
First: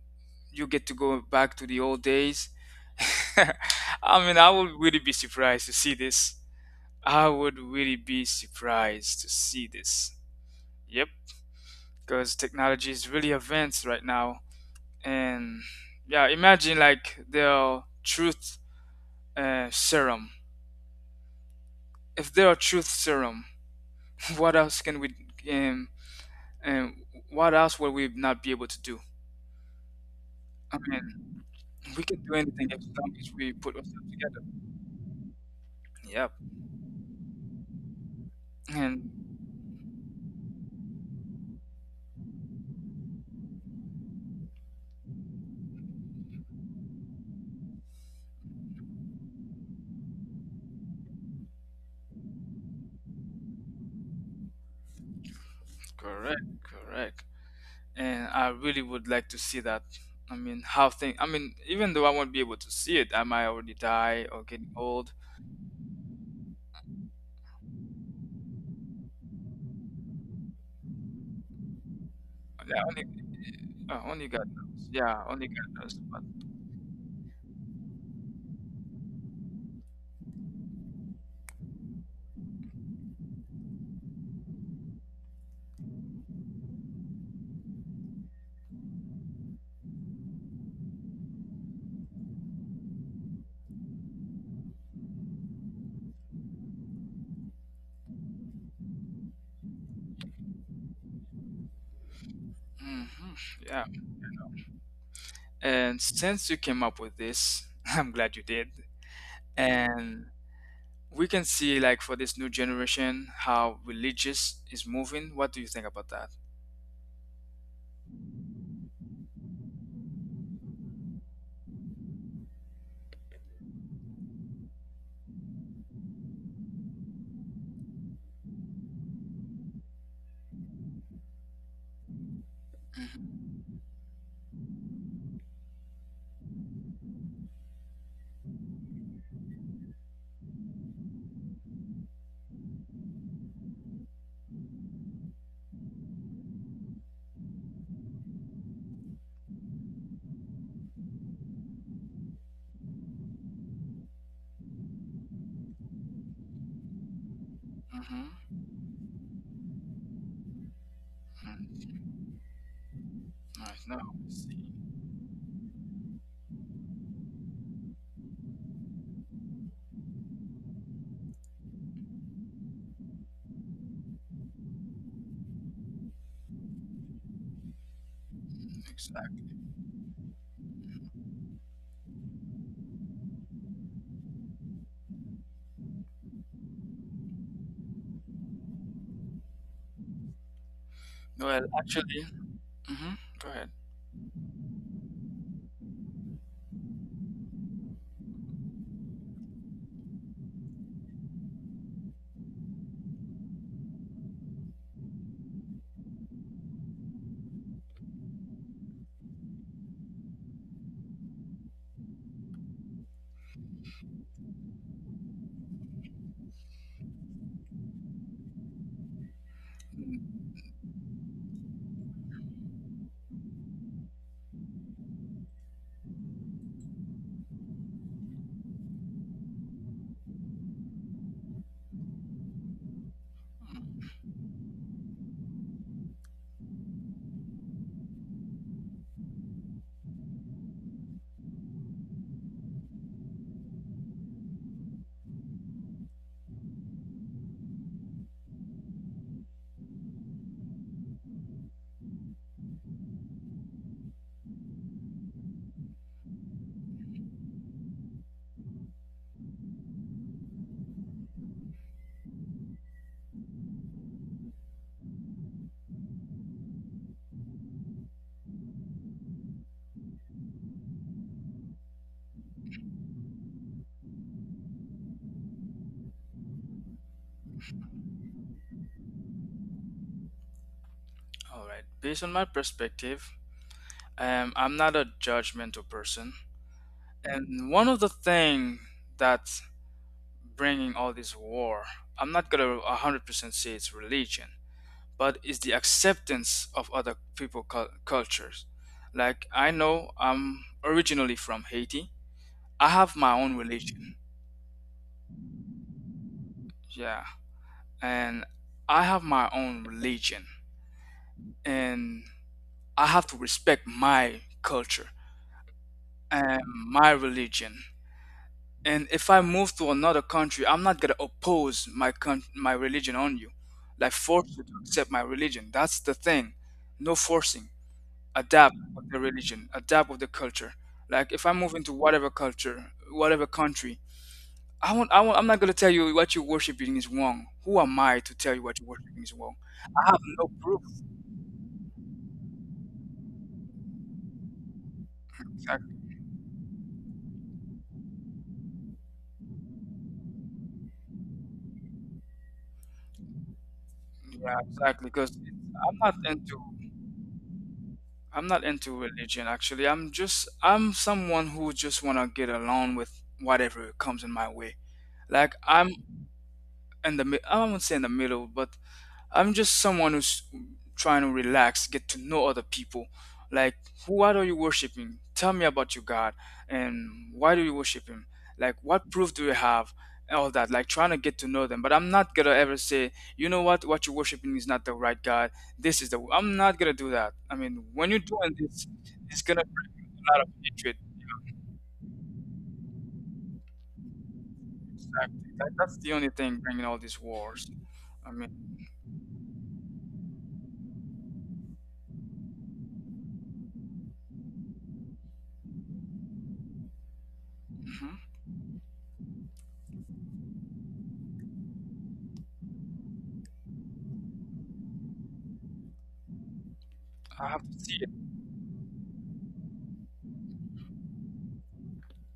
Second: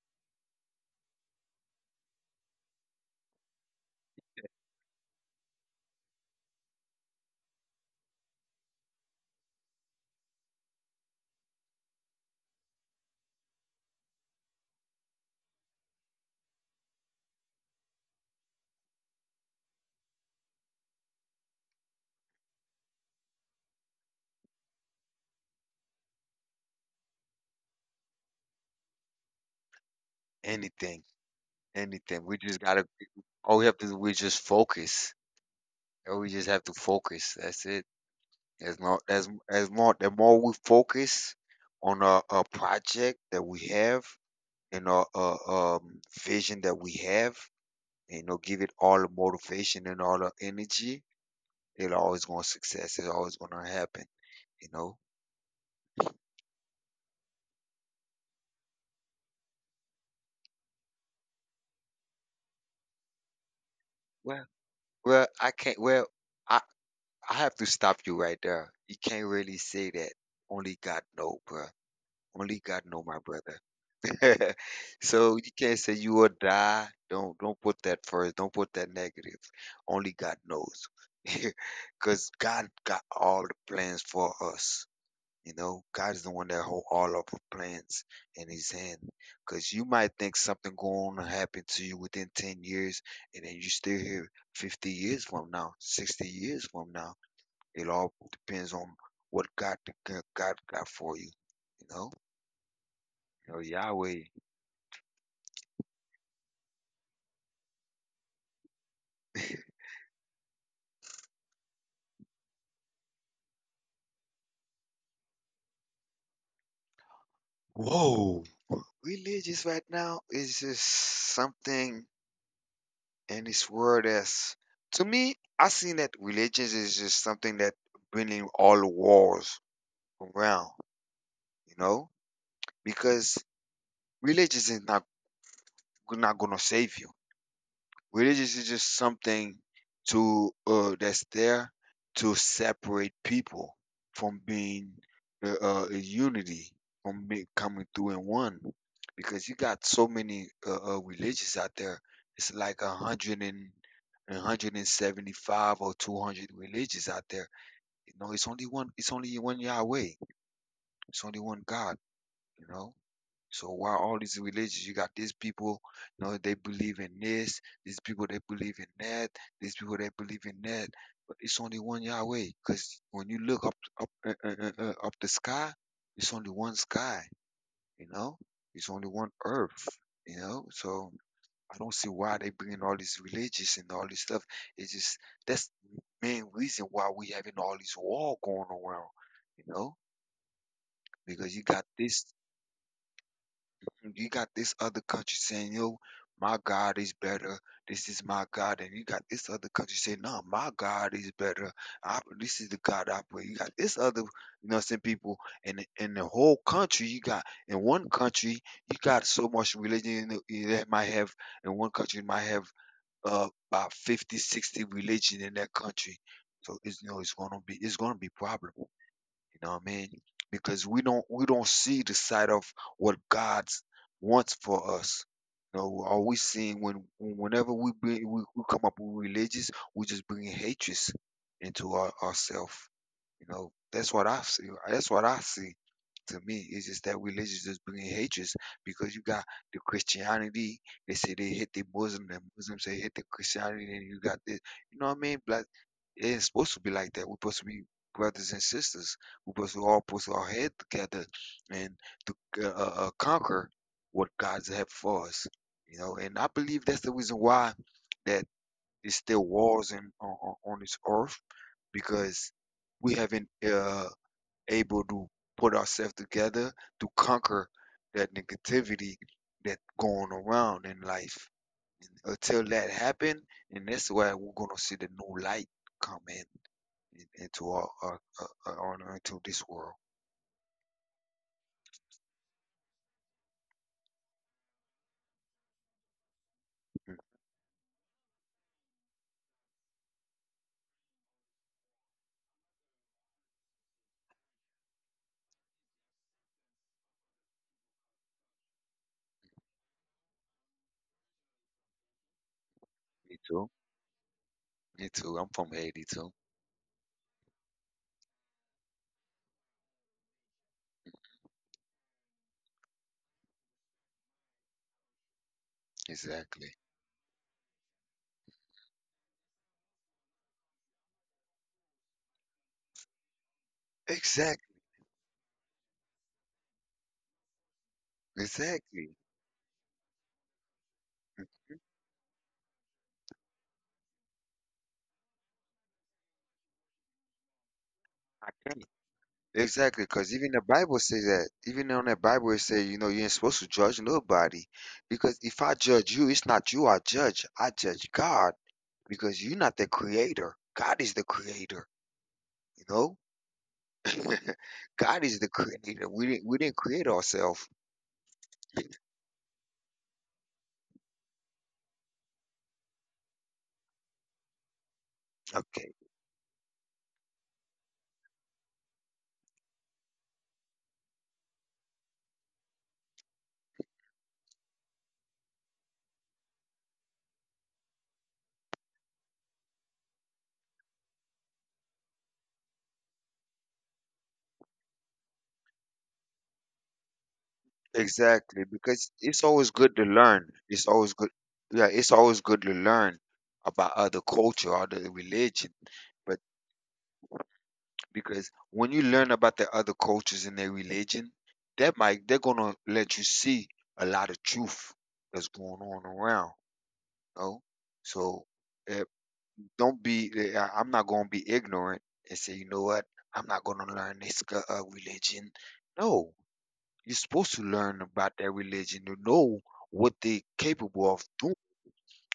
you get to go back to the old days. <laughs> I mean, I would really be surprised to see this. I would really be surprised to see this. Yep. Because technology is really advanced right now. And yeah, imagine, like, their truth, serum, if there are truth serum. <laughs> What else can we um, and what else will we not be able to do? I
Anything.
mean, we can
Anything.
do
We
anything as long as we
all we
put
have to do
ourselves
is
together.
just focus. All we
Yep.
just have to focus. That's it.
And
As more the more we focus on our project that we have and our vision that we have, you know, give it all the motivation and all the energy, it'll always gonna success. It's always gonna happen, you know.
correct, correct. And I really would like to see that. I mean, how things, I mean, even though I won't be able to see it, I might already die or getting old.
Well I can't well I, I have to stop you right there. You can't really say that. Only God know, bruh. Only
Yeah,
God know.
only, only God
<laughs>
knows. Yeah,
So
only
you can't
God knows,
say you
but
will die. Don't put that first. Don't put that negative. Only God knows, <laughs> because God got all the plans for us. You know, God is the one that hold all of our plans in His hand. Because you might think something going to happen to you within 10 years, and you are still here 50 years from now, 60 years from. It all depends on what God God got for you. You know.
hmm,
Oh,
yeah.
Yahweh.
And since you came up with this, <laughs> I'm glad you did.
<laughs>
And we can see, like, for this new generation, how religious is moving. What do you think about that?
Whoa, religious right now is just something in this world that's to me. I seen that religions is just something that bringing all the wars around, you know, because religious is not gonna save you. Religious is just something to that's there to separate people from being in unity, from being coming through in one. Because you got so many religions out there. It's like a hundred and a 175 or 200 religions out there. You
Mm-hmm.
know, it's it's only one Yahweh. It's only one God, you know? So
Nice. No,
why all
I
these
see.
religions? You got these people, you know, they believe in this. These people, they believe in that. These people, they believe in that. But it's only one Yahweh. Because when you look up, up the sky, it's only one sky, you know? It's only one
Exactly.
earth, you know? So I don't see why they bring in all these religions and all this stuff. That's the main reason why we having all this war going around, you know, because
Well, actually, mm-hmm, go ahead.
you got this other country saying, yo, my God is better, is my God, and you got this country saying, no, my God is better. This is the God I pray. You got this other, you know, some people, and in the whole country, you got in one country you got so much religion in the- that might have in one country might have about 50, 60 religion in that country. So it's you know it's gonna be problem. You know what I mean? Because we don't see the side of what God wants for us. You know, all we seeing when whenever we come up with religious, we just bring hatred into ourselves. You know,
Mm.
that's what I see. That's what I see to me. It's just that religious is bringing hatred because you got the Christianity. They say they hate the Muslim, and Muslims say hate the Christianity, and you got the, you know what I mean? Black. It's supposed to be like that. We put brothers and sisters. O pessoal possui ao head together and to conquer what God's have for us. You know, and I believe that's the reason why that is still wars in, on this earth because we haven't able to put ourselves together to conquer that negativity going around in life. Until that happen, and that's why we're gonna see the new light come in into our into this
All right. Based on my perspective, I'm not a judgmental person,
world.
and one of the thing that bringing all this war, I'm not gonna 100% say it's religion, but it's the acceptance of other people cul- cultures. Like, I know I'm originally from Haiti. I have my own religion.
Me too, I'm from Haiti too.
Yeah, and I have my own religion, and I have to respect my culture and
Exactly.
my religion. And if I move to another country, I'm not gonna oppose my con- my religion on you, like force you to
Exactly.
accept my religion. That's the thing. No forcing. Adapt with
Exactly.
the religion. Adapt with the culture. Like, if I move
Mhm.
into whatever culture, whatever country, I won't. I won't, I'm not gonna tell you what you're worshiping is wrong. Who am I to
I
tell you what
can.
you're worshiping is wrong?
Exactly,
I have
because
no
even the
proof.
Bible says that. Even on the Bible, it says, you know, you ain't supposed to judge nobody. Because if I
Exactly.
judge you, it's not you I judge. I judge God because you're not the creator. God is the creator, you know? <laughs>
Yeah, exactly.
God
Because
is the
I'm
creator.
not
We
into.
didn't create ourselves.
I'm not into religion actually. I'm just, I'm someone who just want to get along with whatever comes in my way. Like, I'm in the mi-, I won't say in the middle, but I'm just someone who's trying to relax, get to know other people. Like, what are you worshiping? Tell me about your God and why do you worship Him. Like, what proof do you have? And all that, like trying to get to know them. But I'm not gonna ever say, you know what you're worshiping is not the right God. This is the. I'm not gonna do that. I mean, when you're doing
Exactly,
this,
because
it's
it's
gonna be
always good to
a lot of
learn. It's
hatred.
always good. Yeah, it's always good to learn about other culture, other
Exactly.
religion.
That, that's the only thing bringing all these wars. I mean,
Because when you learn about the other cultures and their religion, that might they're gonna let you see a lot of truth that's going on around, you know?
mhm.
So, eh, don't be I'm not gonna be ignorant and say, "You know what? I'm not gonna learn this No, you're
I
supposed
have
to
to see
learn
it.
about their religion to know what they are capable of doing,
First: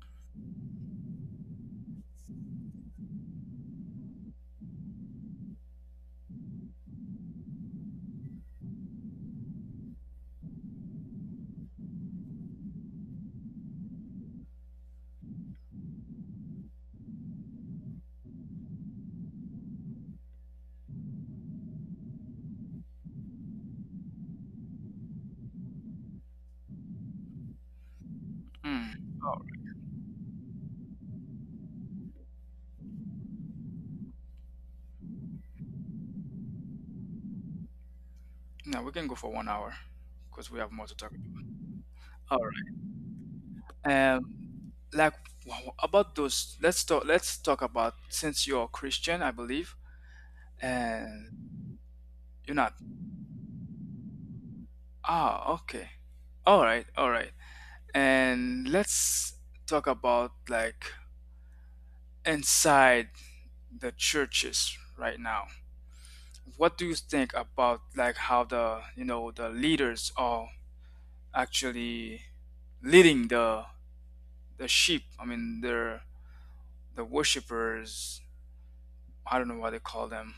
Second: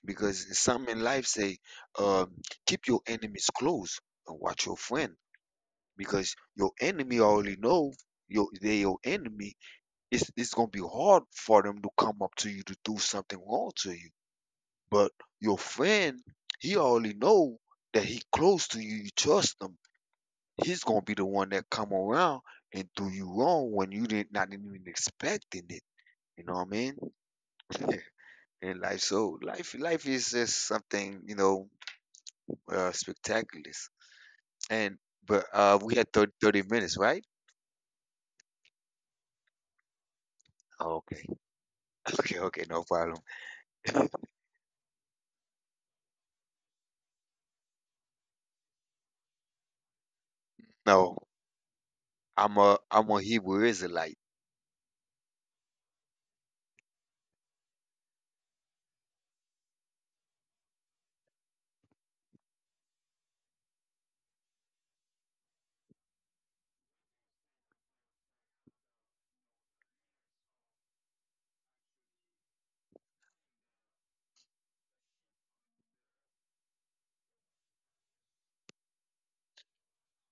because some in life say, um, "Keep your enemies close and watch your friend," because your enemy already know your they're your enemy. It's gonna be hard for them to come up to you to do something wrong to you. But your friend, he already know that he close to you, you trust him. He's gonna be the one that come around and do you wrong when you did not even expect. You know what I mean? <laughs> And life, so
Mm.
life, life is just something, you know, spectacular. And but We had 30 minutes, right?
No, we can go for 1 hour because we have more to talk
Okay,
about.
<laughs> okay,
All
okay, no problem.
right.
<laughs>
About those. Let's talk about, since you're Christian, I believe, and
No,
you're
I'm
not.
a I'm a Hebrew Israelite.
Ah, okay. All right. All right. And let's talk about, like, inside the churches right now. What do you think about, like, how the the leaders are actually leading the sheep? I mean, they're the worshipers. I don't know what they call them,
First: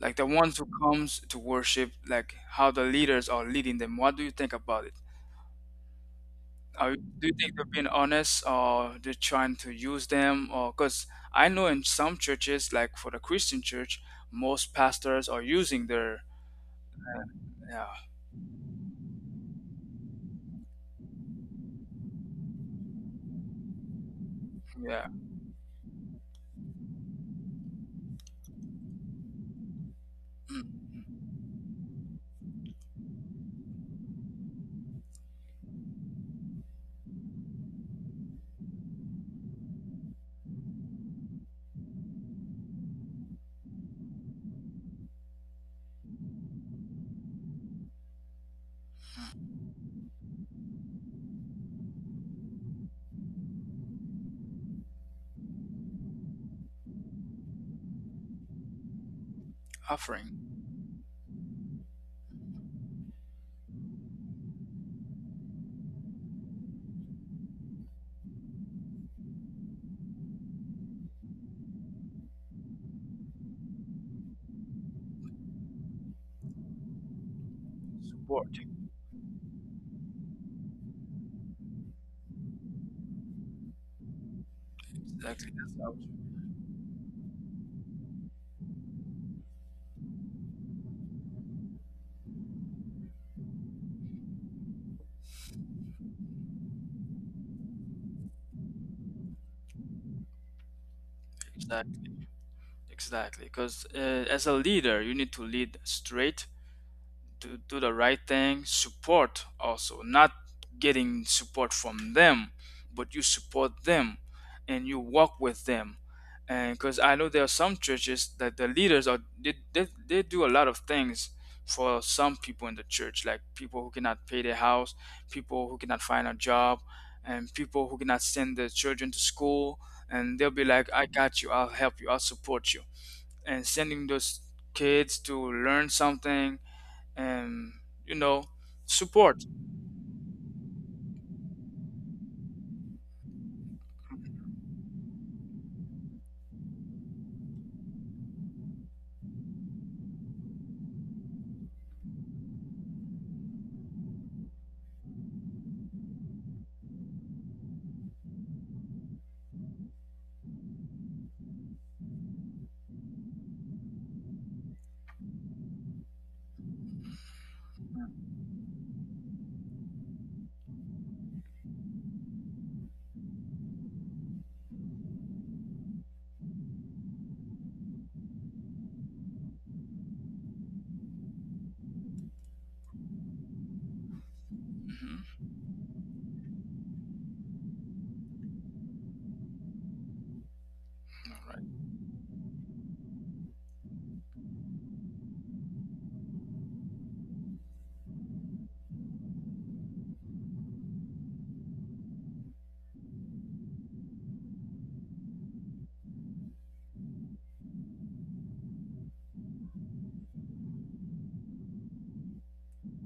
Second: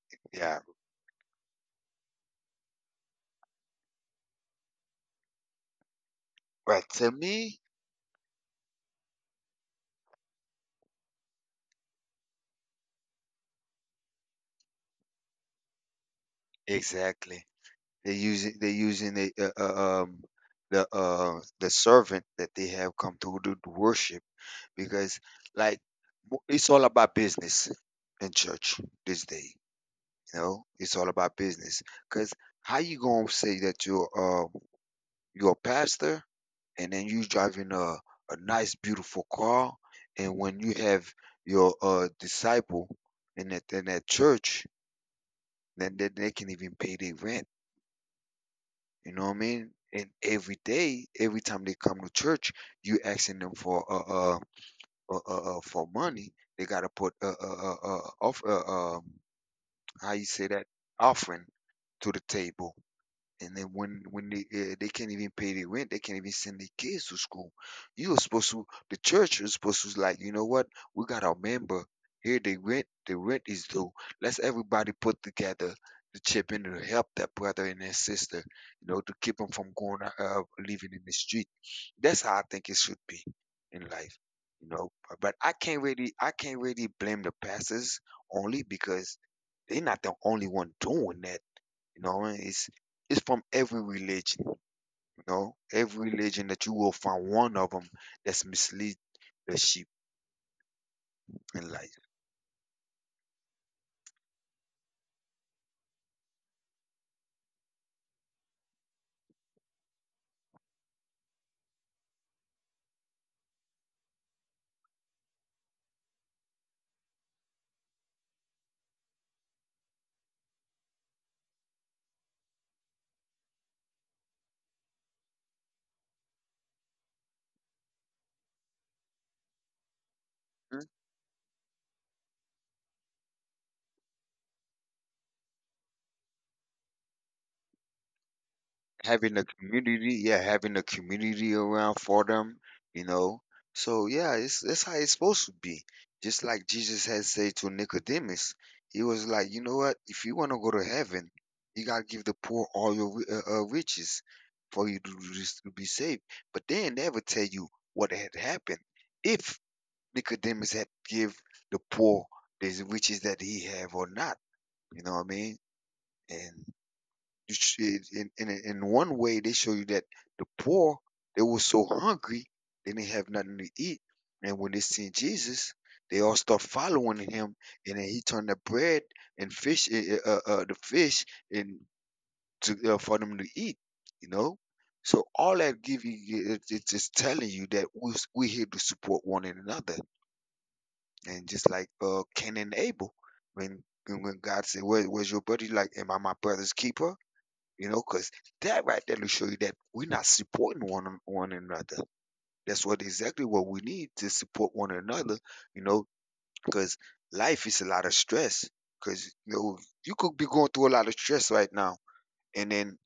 like the ones
Yeah,
who comes to worship, like how the leaders are leading them. What do you think about it?
but
Are,
to
do you think
me,
they're being honest, or they're trying to use them? Or because I know in some churches, like for the Christian church, most pastors are using their,
exactly.
yeah,
They're using the the servant that they have come to do the worship,
yeah.
because like it's all about business in church. You
<clears throat>
know,
mm,
it's all about business. Cause how you gonna say that you're a pastor, and then you driving a nice beautiful car, and when you have your disciple in that church, then they can even pay their rent? You know what I mean? Every day, every time they come to church you asking them for money, they gotta put off um how you say
Offering,
that, offering to the table. And then when they can't even pay the rent, they can't even send their kids to school. You are supposed to The church is supposed to, like, you know what, we got our member here. The rent is due. Let's everybody put together, the chip in to help that brother and that sister,
support,
you know, to keep them from going living in the street. That's how I think it should be in life, you know. But
exactly, that's how,
I can't really blame the pastors only because they're not the only one doing that, you know. It's from every religion, you know. Every religion that you will find one of them mislead the sheep in life.
exactly, exactly. Because as a leader you need to lead straight, to do the right thing, support also, not getting support from them, but you support them, and you walk with them. And because I know there are some churches that the leaders are, they do a lot of things for some people in the church, like people who cannot pay their house, people who cannot find a job, and people who cannot send their children to school. And they'll be like, I got you, I'll help you, I'll support you, and sending those kids to learn something. um, you know,
Having a
Support.
community, yeah, having a community around for them, you know. So yeah, it's that's how it's supposed to be. Just like Jesus had said to Nicodemus, he was like, you know what? If you want to go to heaven, you gotta give the poor all your riches for you to, to be saved. But they ain't never tell you what had happened if Nicodemus had give the poor the riches that he have or not. You know what I mean? And you should, in one way, they show you that the poor, they were so hungry they didn't have nothing to eat, and when they seen Jesus, they all start following him, and then he turned the bread and fish, and to, for them to eat. You know,
Hmm.
so all that give you is telling you that we here to support one another, and just like Cain and Abel, when God said, "Where's your brother?" He's like, "Am I my brother's keeper?" You know, because that right there will show you that we're not supporting one another. That's what exactly what we need to support one another. You know, because life is a lot of stress. Because you know you could be going through a lot of stress right now, and then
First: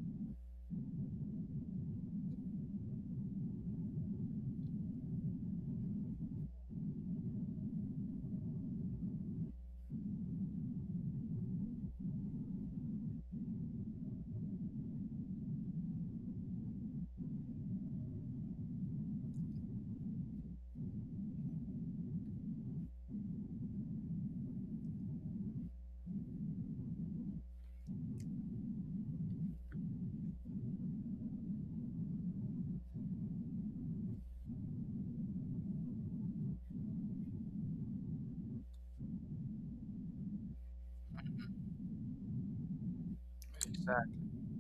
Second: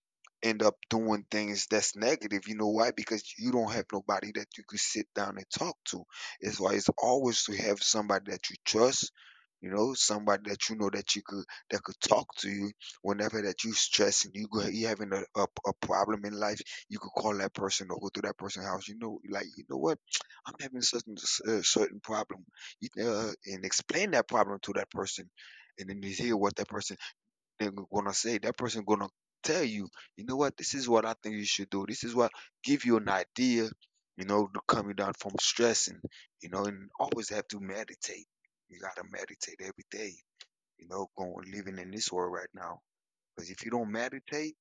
end up doing things that's negative. You know why? Because you don't have nobody that you could sit down and talk. It's why it's always to have somebody that you trust. You know, somebody that you know that you talk to you whenever that you stress and you having a problem in life, you could call that person or go to that person's house, you know, like, you know what, having certain and certain problem, and explain that problem to that person, and then you hear what that thing gonna say, that person gonna tell you, you know what, this is what I think you should do, this is what, give you an idea, you know, to calm you down from stressing, you know, and always have to meditate. You gotta meditate every day, you know, going living in this world right now, because if you don't
Exactly.
meditate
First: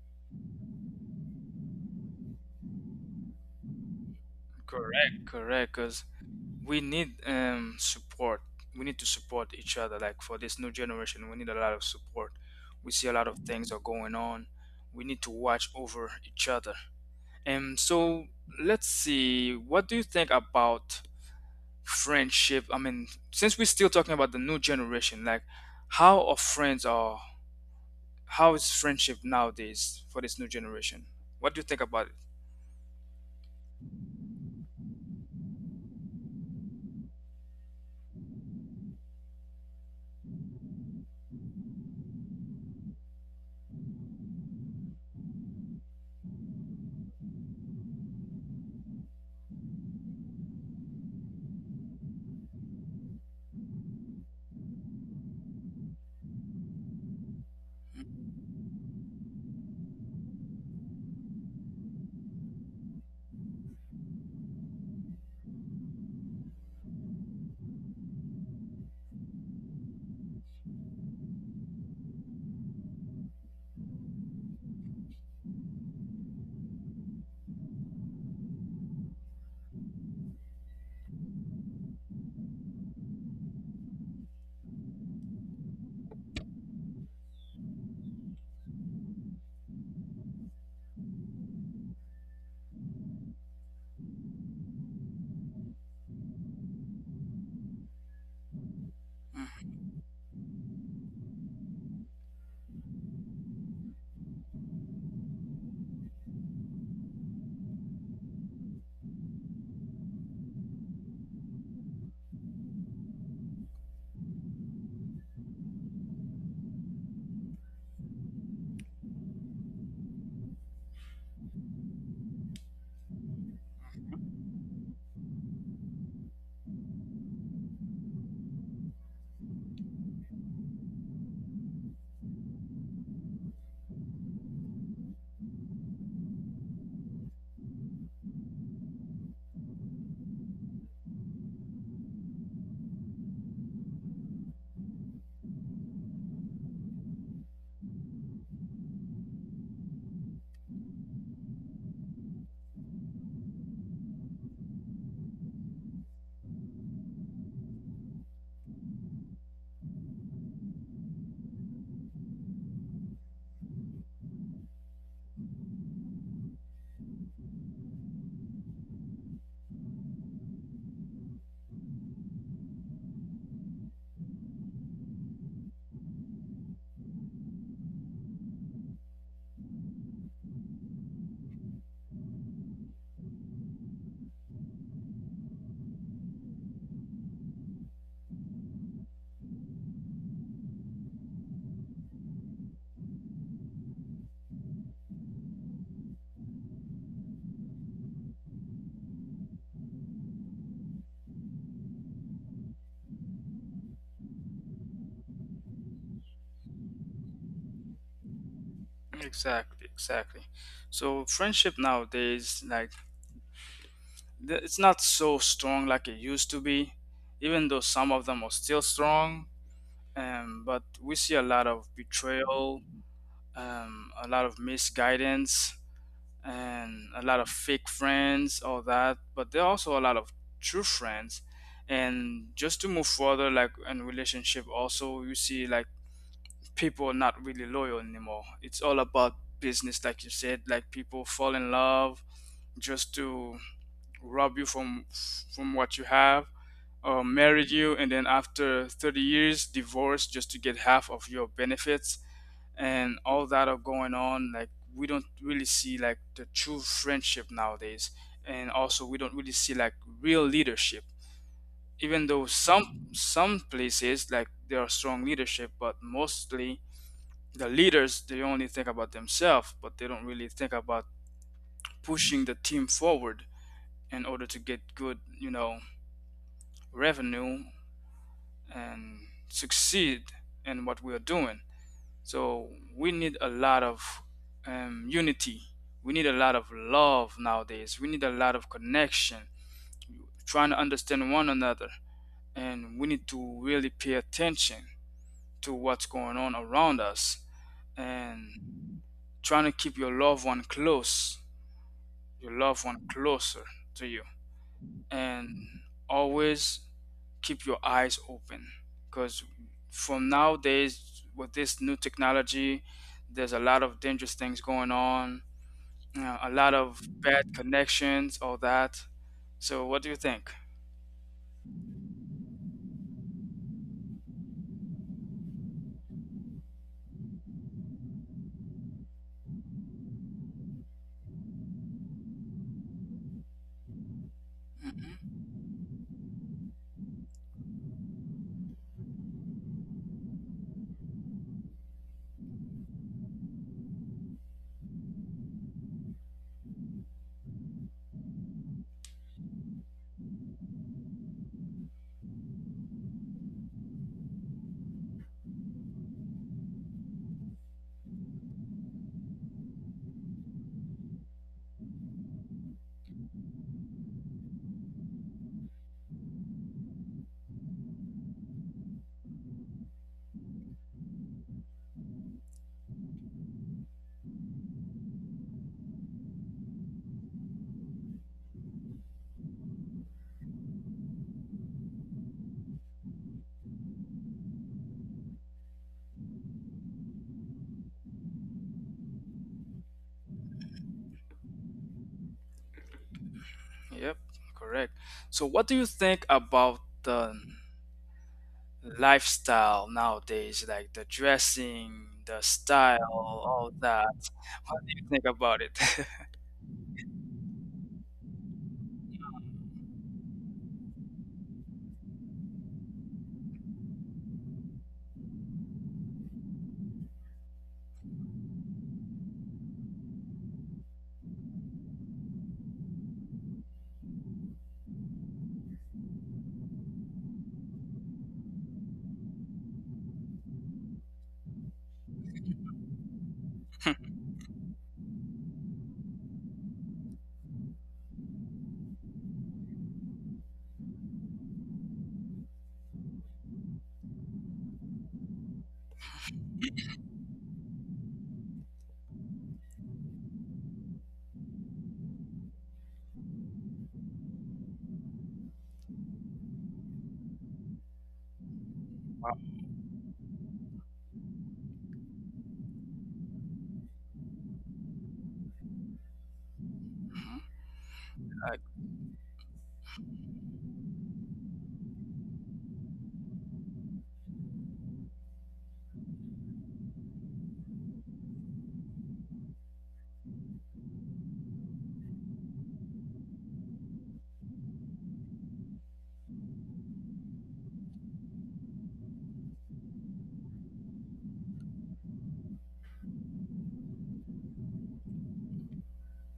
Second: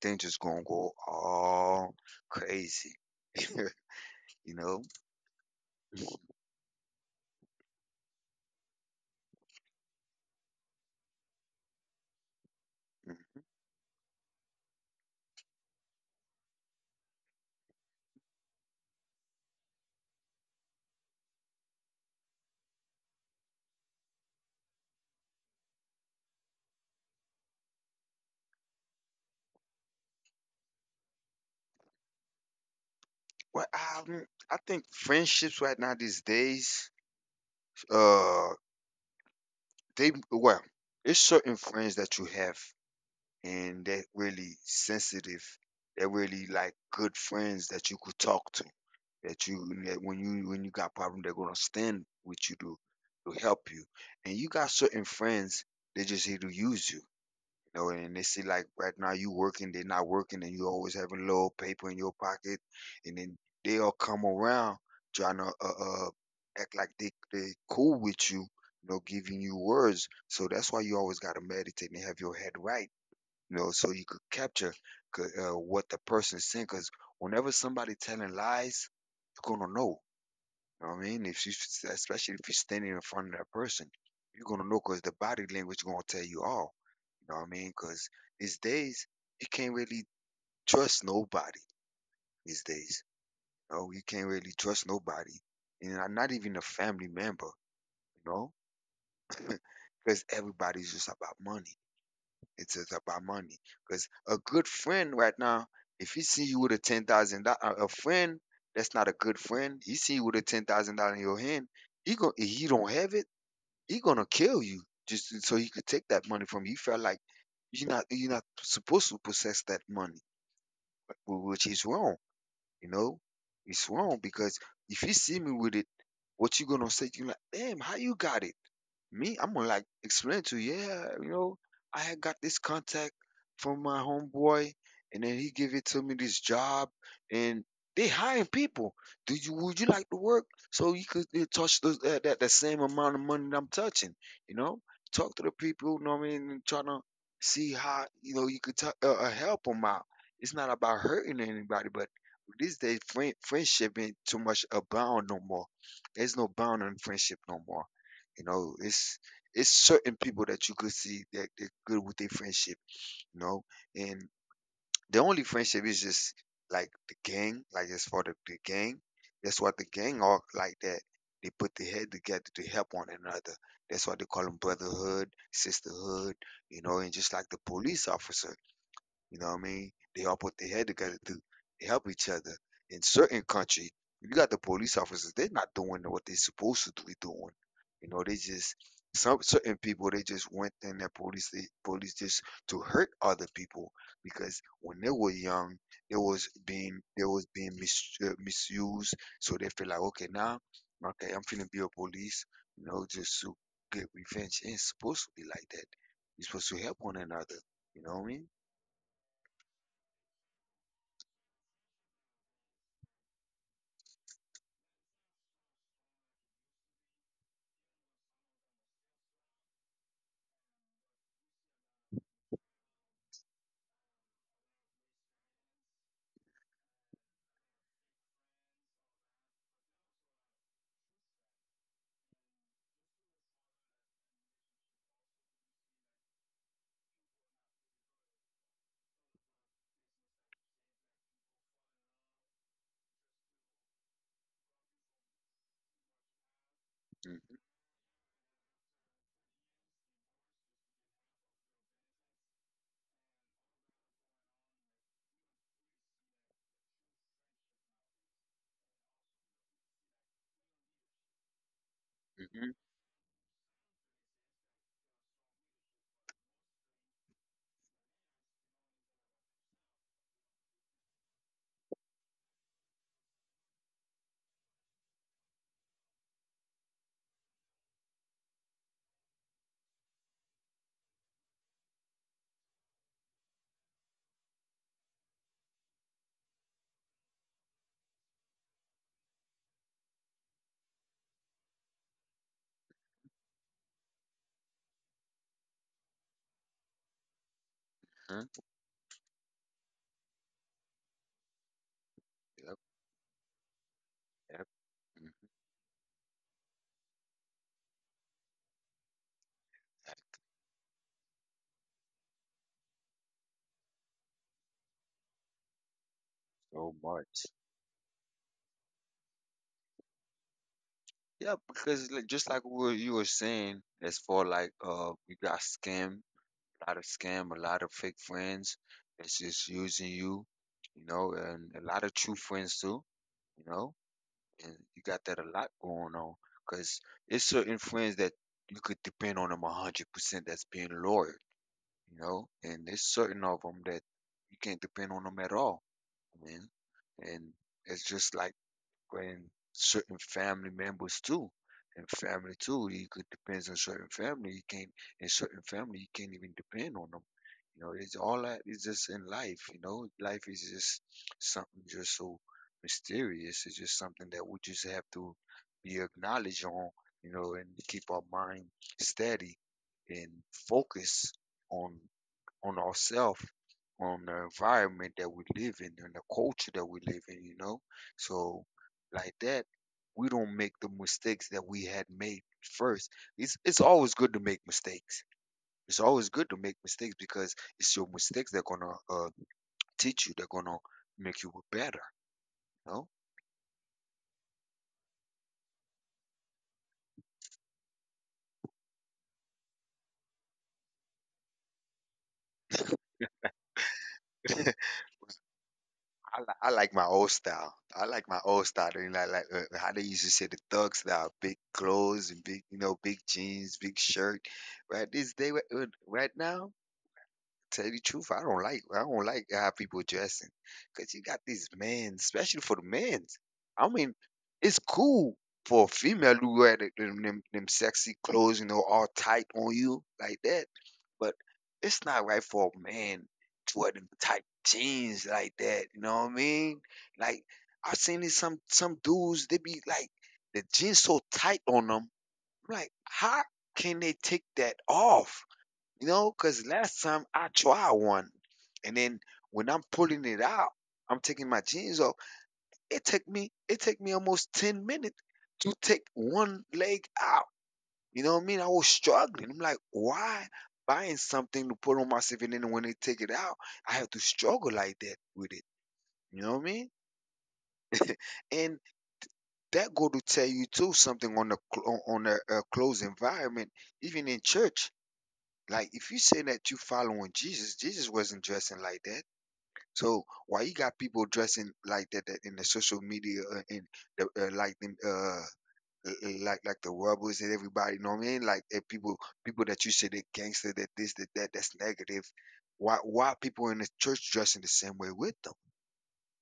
things just gonna go all crazy. <laughs> You know,
Correct, correct. Because we need, support. We need to support each other. Like for this new generation, we need a lot of support. We see a lot of things are going on. We need to watch over each other. And so let's see. What do you think about friendship? I mean, since we're still talking about the new generation, like how are friends, or how is friendship nowadays for this new generation? What do you think about
well, I think friendships right now these days, uh, they, well, it's certain friends that you have, and they're really sensitive. They're really like good friends that you could talk to, that you, that when you got problem, they're gonna stand with you to help you. And you got certain friends, they just here to use you. You know,
it?
and they see like right now you working, they're not working, and you always having little paper in your pocket, and then they'll come around trying to like they cool with you or giving you words. So that's why you always got to meditate and have your head right, you know, so you could capture what the person is. Whenever somebody telling lies, you're gonna know, you know what I mean, if you, especially if you're standing in front of that person, you're gonna know, because the body language gonna tell you all, you know what I mean, because these days you can't really trust nobody. These days, no, you can't really trust nobody, and I'm not even a family member. You know, everybody's just about money. It's just about money. A good friend right now, he see you with a $10,000. A friend that's not a good friend, he see you with a $10,000 in your hand. He go, if he don't have it, he gonna kill you just so he could take that money from you. He felt like you're not, you're not supposed to possess that money, which is wrong. You know, it's wrong because if you see me with it, what you gonna say? You like, damn, how you got it? Me, I'm gonna like explain to you, yeah, you know, I had got this contact from my homeboy, and then he give it to me this job, and they hiring people. Do you, would you like to work so you could touch the, that the same amount of money that I'm touching? You know, talk to the people. You know what I mean? And trying to see how, you know, you could help them out. It's not about hurting anybody, but these days friendship ain't too much abound no more. There's no bound on friendship no more. You know, it's certain people that you could see they good with their friendship, you know. And the only friendship is just like the gang, like it's for the gang. That's what the gang are like that. Put their head together to help one another. That's why they call them brotherhood, the hood, you know, and just like the police are, you know what I mean? They all put their head together to help each other. In certain countries, you got the police officers, they're not doing what they're supposed to do. You know, they just, some certain people they just went in that police, police just to hurt other people. When they were young, they was being mis, misused, so they feel like okay now, okay I'm feeling be a police, you know, just to get revenge. It ain't supposed to be like that. It's supposed to help one another. You know what I mean?
Exactly, exactly. So friendship nowadays, like, it's not so strong like it used to be, even though some of them are still strong. But we see a lot of betrayal, a lot of misguidance, and a lot of fake friends, all that. But there are also a lot of true friends. And just to move further, like in relationship, also you see like people are not really loyal anymore. It's all about business, like you said. Like people fall in love just to rob you from what you have, or married you, and then after 30 years, divorce just to get half of your benefits, and all that are going on. Like we don't really see like the true friendship nowadays, and also we don't really see like real leadership. Even though
Mm-hmm.
some places like there are strong leadership, but mostly the leaders, they only think about themselves, but they don't really think about pushing the team forward in order to get good, you know, revenue and succeed in what we are doing. So we need a lot of, unity. We need a lot of love nowadays. We need a lot of connection, trying to understand one another. And we need to really pay attention to what's going on around us.
Huh?
And trying to keep your loved one close, your
Yep.
loved one closer to you.
Yep. Mm.
And always keep your eyes open, because from nowadays with this new technology, there's a lot of dangerous things going on, you know, a lot
So
of
much.
bad connections, all that. So what do you think?
Yeah, because like, just like what you were saying, it's for like you got scam, a lot of scam, a lot of fake friends. It's just using you, you know, and a lot of true friends too, you know. And you got that a lot going on because it's certain friends that depend on them 100% loyal, you know, and there's certain of them that you can't depend on them at all, man. It's just like when certain family members too, family too, you got a certain family and certain family you depend on, you know, it's all that in life, you know, life is something just so mysterious. It's just something you just have to be acknowledged on, you know, and keep our mind steady and focus on on ourselves, on the environment that we live in, the culture that we, you know. So like that, we don't make the that we had made first. It's always good to make. It's always good to make because it's your mistakes that gonna teach you. They're gonna make you better. You know?
Yep, correct. So what do you think about the lifestyle nowadays, like the dressing, the style, all that? What
<laughs>
do you think about it? <laughs>
I like my old style. I like my old style. And I like how they used to say the thug style, big clothes, you know, big jeans, big shirt. Right this day, wi- wi- Right now, tell you the truth, I don't like how people dress. 'Cause you got these men, especially for the men. I mean, it's cool for a female to wear them sexy clothes, you know, all tight on you like that. But it's not right for a man to wear them tight jeans like that. You know what I mean? Like I've seen this some dudes they be like the jeans so tight on them like, how can they take that off? You know, because last time I tried one, and then when I'm pulling it out, I'm taking my jeans off. It take me almost 10 minutes to take one leg out. You know what I mean? I was
Wow.
struggling. I'm like, why buying something to put on myself, and then when they take it out, I have to struggle like that with it. You know what I mean?
Mhm.
And that go to tell you too something on the close environment, even in church. Like, if you say that you following Jesus, Jesus wasn't dressing like that. So why you got people dressing like that, that in the social media and the, like them, l- l- like the rebels and everybody, you know what I mean? Like people that you say they gangster, that this, that that, that's negative. Why people in the church dressing the same way with them?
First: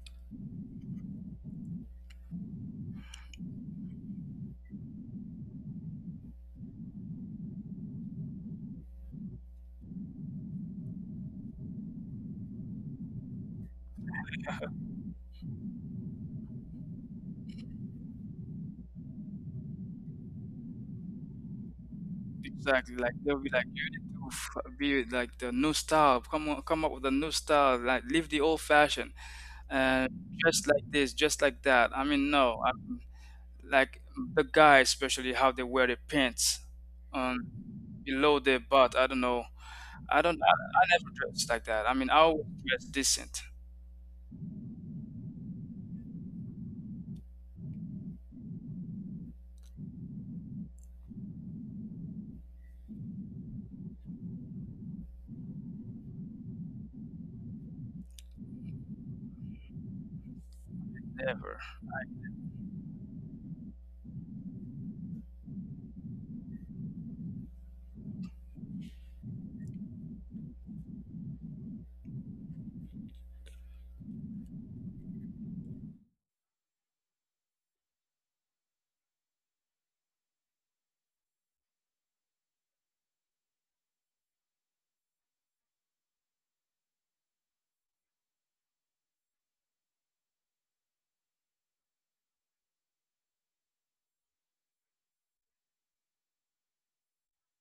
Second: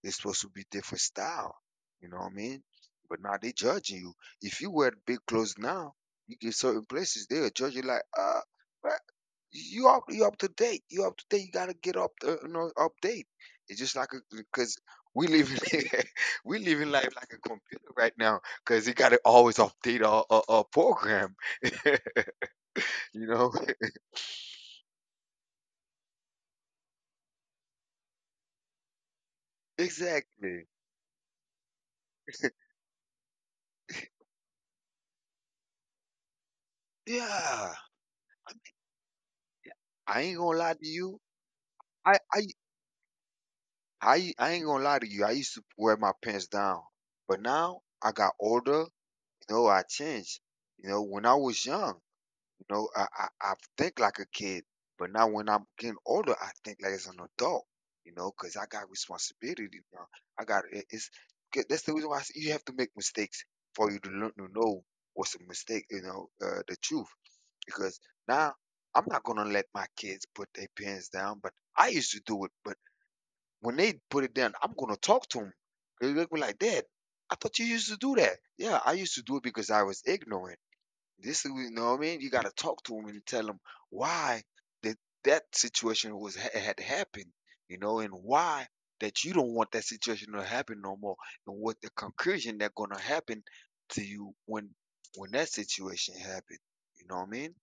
It's supposed to be different style, you know what I mean? But now they judging you. If you wear big clothes now, you get certain places they'll judge you like, you up, you up to date. You up to date. You gotta get up you know, update. It's just like because we live in <laughs> we live in life like a computer right now because you gotta always update our program. <laughs> You
Exactly, like they'll
know.
be like, you need to be like the new style. Come on, come up with a new style. Like leave the old fashioned,
<laughs>
and
Exactly.
just like this, just like that. I mean, no, I mean, like the guys, especially how they wear their pants, um
Yeah,
below their butt. I don't know.
I
I
ain't
don't.
gonna
I never dressed like that. I mean, I
I
always dress decent.
I ain't gonna lie to you. I used to wear my pants down, but now I got older. You know I changed. You know when I was young, you know I think like a kid. But now when I'm getting older, I think like as an adult. You know, because I got responsibility. It's
Never.
that's the reason why I say you have to, for you to learn to know what's a mistake, you know, the truth. Because now I'm not gonna let my kids put their parents down, but I used to do it. When they put it down, I'm gonna talk to them. They look me like, Dad, I thought you used to do that. Yeah, I used to do it because I was ignorant. This is, you know what I mean? You got to talk to them and tell them why that that situation was had happened, you know, and why that you don't want that situation to happen no more, and what the conclusion that gonna happen to you when that situation happened. You know what I mean?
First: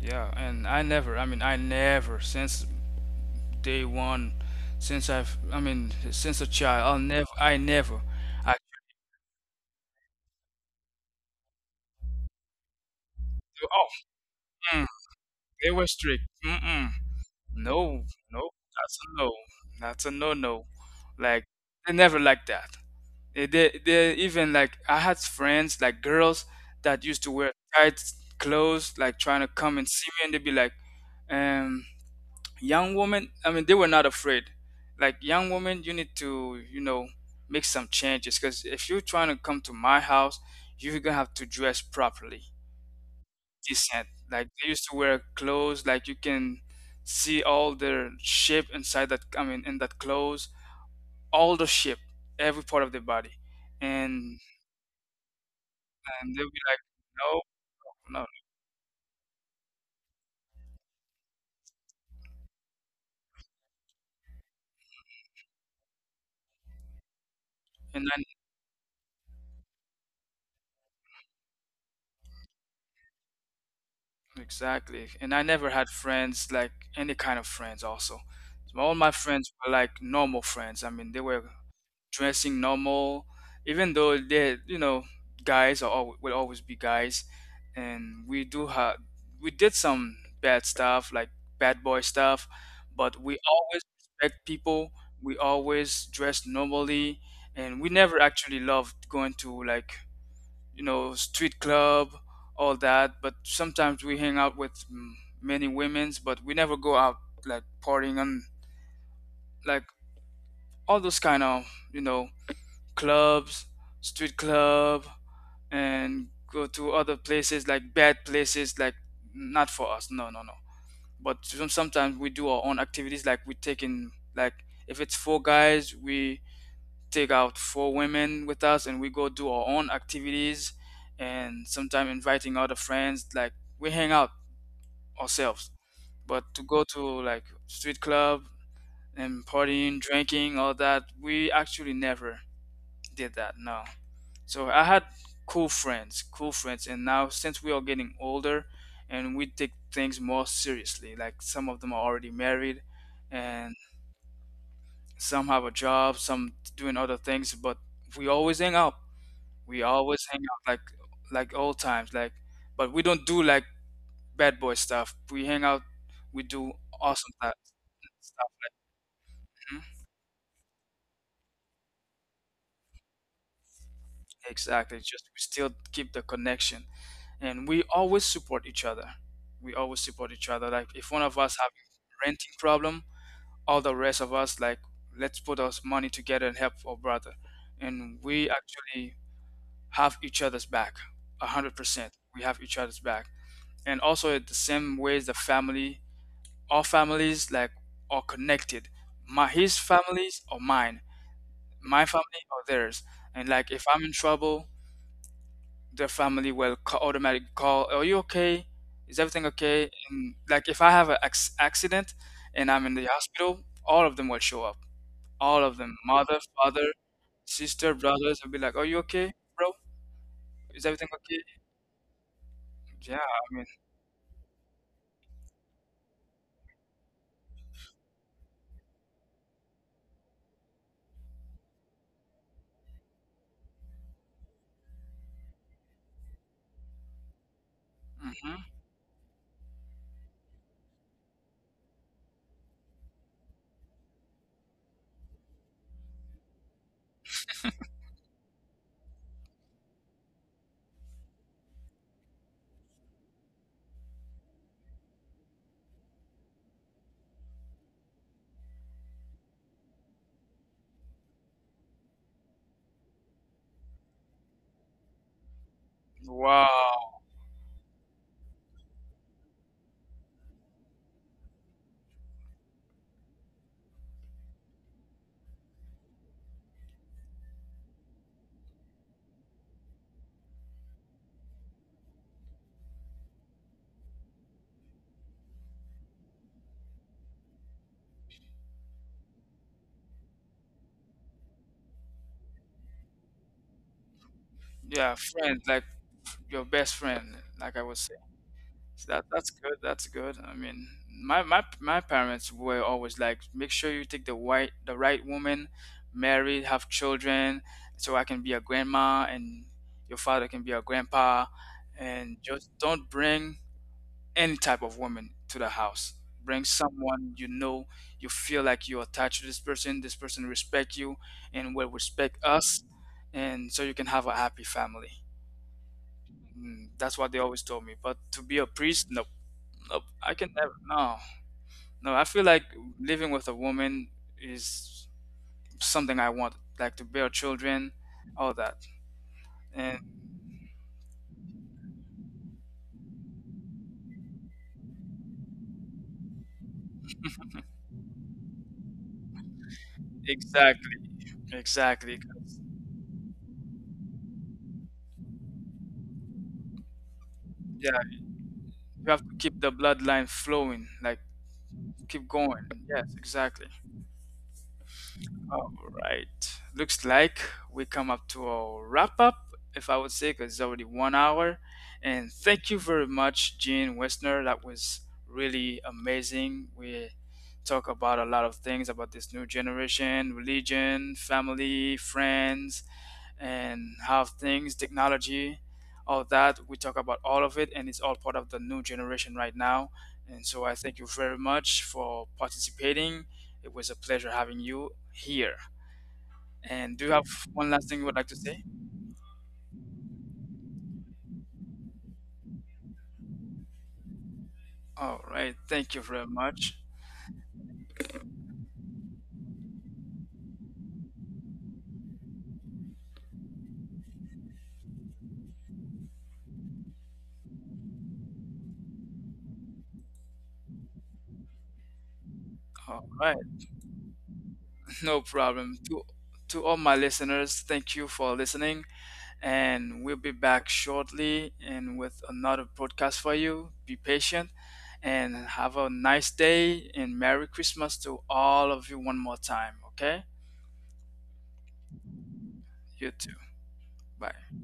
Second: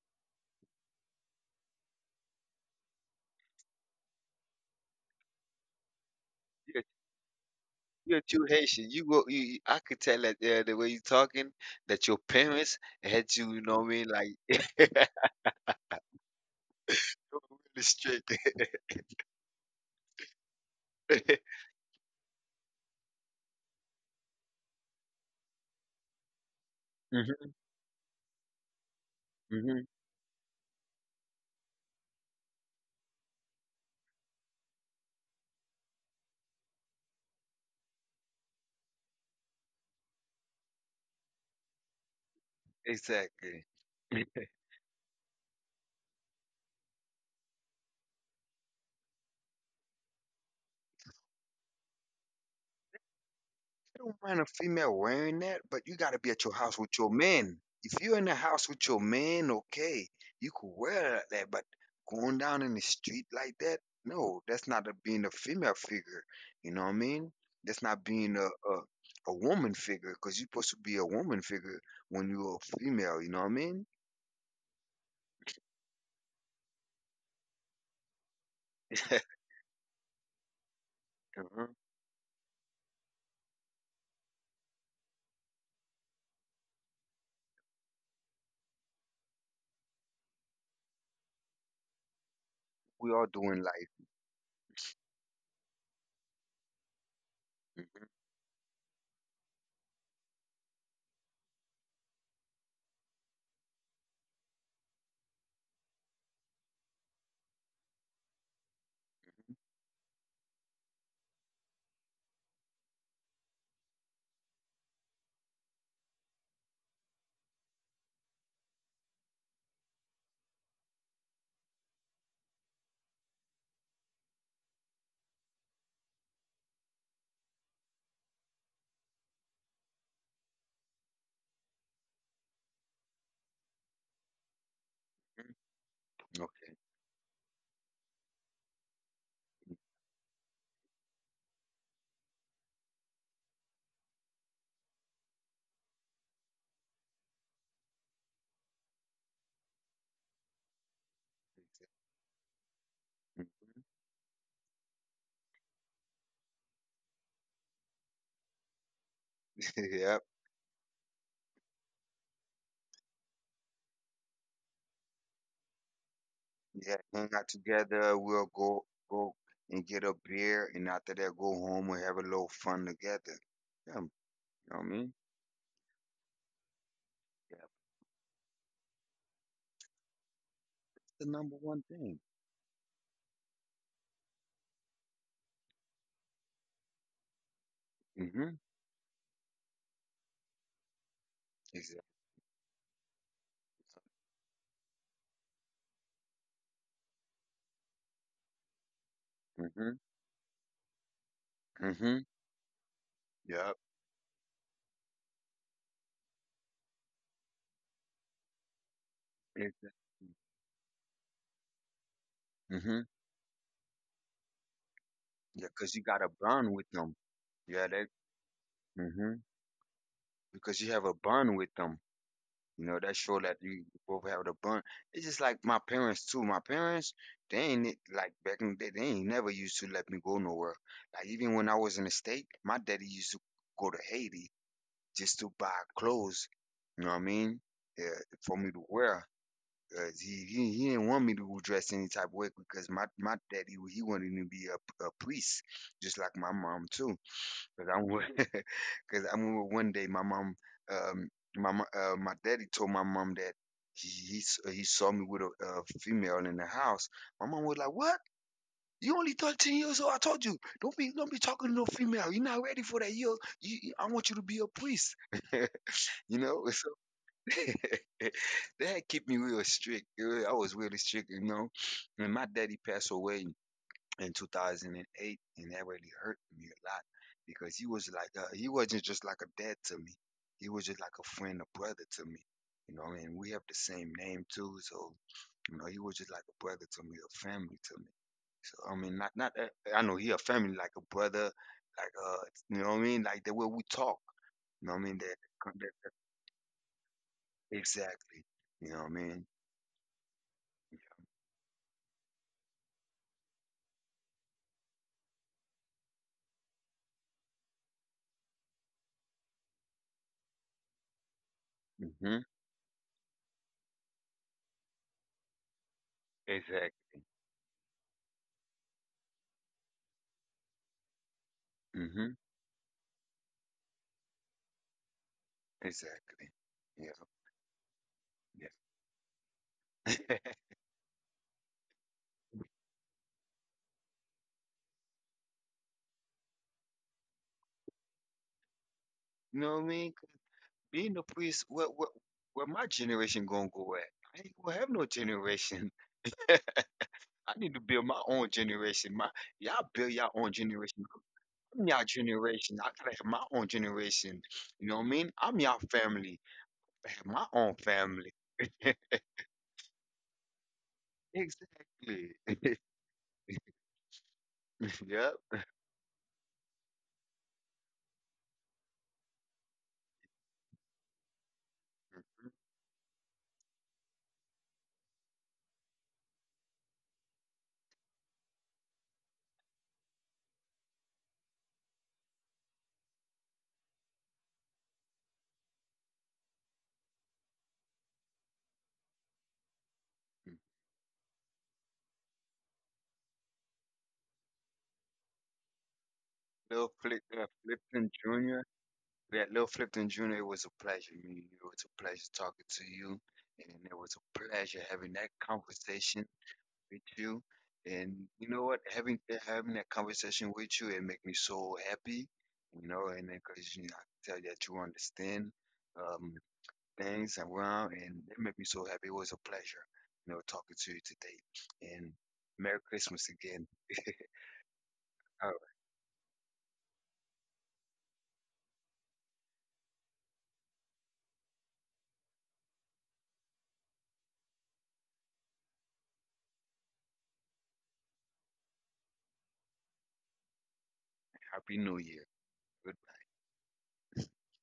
Yeah, and I never. I mean, I never since day one, since a
You're,
child, I never.
you're too
I,
Haitian. You go. I could tell that the way you talking that your parents had you. You know what I mean? Like
mm,
<laughs>
they were strict. Mm-mm.
really
No,
strict.
no, that's a no. That's a no-no. Like they never like that. They even, like, I had friends like girls that used to
<laughs>
wear tight clothes, like trying to come and see me, and they'd be like, um, "Young woman." I mean, they were not afraid. Like, young woman, you need to, you know, make some changes, because if you're trying to come to my house, you're gonna have to dress properly,
Exactly.
decent.
<laughs>
Like they used to wear clothes, like you can see all their shape inside that. I mean, in that clothes, all the shape, every part of the body.
I don't
and
mind a female wearing that, but you gotta be
and
at
they'll be like,
your
"Nope,
man. If
no,
you're
no,
in the house with your man, okay, you could wear but going down in the street like that, no, that's not a, being a female figure. You know what I mean? That's
and
not being a woman figure, because you're supposed to be a woman figure when you're a female. You know what I mean?
I, exactly, and I never had friends, like any kind of friends. Also, all my
<laughs>
friends were like normal friends. I mean, they were dressing normal, even though they, you know, guys will always be guys, and we do have, we did some bad stuff, like bad boy stuff,
We
but
all
we
do.
always respect people. We always dress normally, and we never actually loved going to, like, you know, street club, all that. But sometimes we hang out with, many women's, but we never go out like partying and like all those kind of, you know, clubs, street club, and go to other places like bad places. Like, not for us. No, no, no. But sometimes we do our own activities, like we taking like if it's four guys, we take out four women with us, and we go do our own activities, and sometimes inviting other friends. Like we hang out ourselves. But to
Mm-hmm.
go to like street club and partying, drinking, all that, we actually never did that. No. So I had cool friends, and now since we are getting older and we take things more seriously, like some of them are already married, and some have a job, some doing other things. But we always hang out. We
Okay. <laughs>
always
Yep.
hang out like old times. Like, but we don't do like bad boy stuff. We hang out, we do awesome
And
th-
after that,
stuff.
we'll go go and
Mhm.
get a beer, and after that, go home and have a little fun together. Yeah,
Exactly. Just we still keep the connection. And we always support each other. We always support each other, like if one
the
of us
number.
have renting problem, all the rest of us like, let's put our money together and help our brother. And we actually have each other's back 100%. We have each other's back. And
Mm-hmm.
also in the same ways, the family, all families like are connected. My his families or mine, my
Mm-hmm.
family or theirs. And like
Yep.
if I'm in trouble, their family will automatically call, "Are you okay? Is everything okay?" And like if I have an accident and I'm in the hospital, all of them will show up. All
Yep.
of them,
You got a
mother, father,
yeah,
sister,
that,
brothers, will be like, "Are you okay, bro?
because
Is
you
everything
have a
okay?"
bond with them. You know,
Yeah,
that
I
show that
mean,
you both have the bond. It's just like my parents too. My parents, they ain't it- like back in the day, they ain't never used to let me go nowhere. Like even when I was in the state, my daddy used to go to Haiti just to buy clothes. You know what I mean? Yeah, for me
hmm,
to wear. 'Cause he didn't want me to dress any type of way because my daddy he wanted me to be a priest, just like my mom too. Cause I would, <laughs> cause I remember one day my mom, um, my daddy told my mom that he saw me with a female in the house. My mom was like, "What? You only 13 years old? I told you, don't be talking to no female. You're not ready for that. I want you to be a priest. <laughs> You know,
wow,
<laughs> that kept me real strict. I was really strict. You know, and my daddy passed away in 2008, and that really hurt me a lot because he was like he wasn't just like a dad to me. He was just like a friend, a brother to me. You know, and we have the same name too, so you know he was just like a brother to me, a family to me. So I mean, not that, I know he a family like a brother, like you know what I mean, like the way we talk. You know what I
yeah,
mean? That
friend, like your best friend, like I was. So
exactly. You know what I
that,
mean?
that's good. That's good. I mean, my parents were always like, make sure you take the white the right woman, marry, have children, so I can be a grandma and your father can be a grandpa, and
Hmm.
just don't bring any type of woman to the house. Bring
Exactly.
someone you know, you feel like you're attached to this person. This person respect you and will respect us, and so you can have a happy family.
Exactly.
Mm, that's what they always told me. But to be a priest, no. Nope, I can never. No, no. I feel like living with a woman is something I want, like to bear children, all that.
You know what I
And
mean? Being a priest, where my generation gonna go at? We do have no generation. <laughs> To build my own generation. My y'all build your own
exactly,
generation. I am your
exactly. 'Cause,
generation. I gotta have my own generation. You know what I mean? I'm your family. I have my own
yeah,
family.
you have to keep the bloodline flowing, like keep going. Yes, exactly.
<laughs> Yep.
All right. Looks like we come up to a wrap up, if I would say, because it's already 1 hour. And thank you very much, Gene Westner. That was really amazing. We talk about a lot of things about this new generation, religion, family, friends, and how things, technology, all that. We talk about all of it, and it's all part of the new generation right now. And so I thank you very much for participating. It was a pleasure having you here. And do you
Lil,
have one last thing you would like to say?
that Lil Flipton Jr. It was a pleasure meeting you. It was a pleasure talking to you, and it was a pleasure having
All
that
right. Thank you very
conversation
much.
with you. And you know what? Having that conversation with you, it make me so happy. You know, and because you know, I can tell that you understand. Um, things around, and it made me so happy. It was a pleasure, you know, talking to you today. And Merry
All
Christmas
right.
again.
<laughs>
<laughs>
No problem. To all my listeners, thank you for listening. And we'll be back shortly and with another podcast for you. Be patient and have a nice day, and Merry Christmas to all of you one more time. Okay?
Happy New Year.
You too. Bye.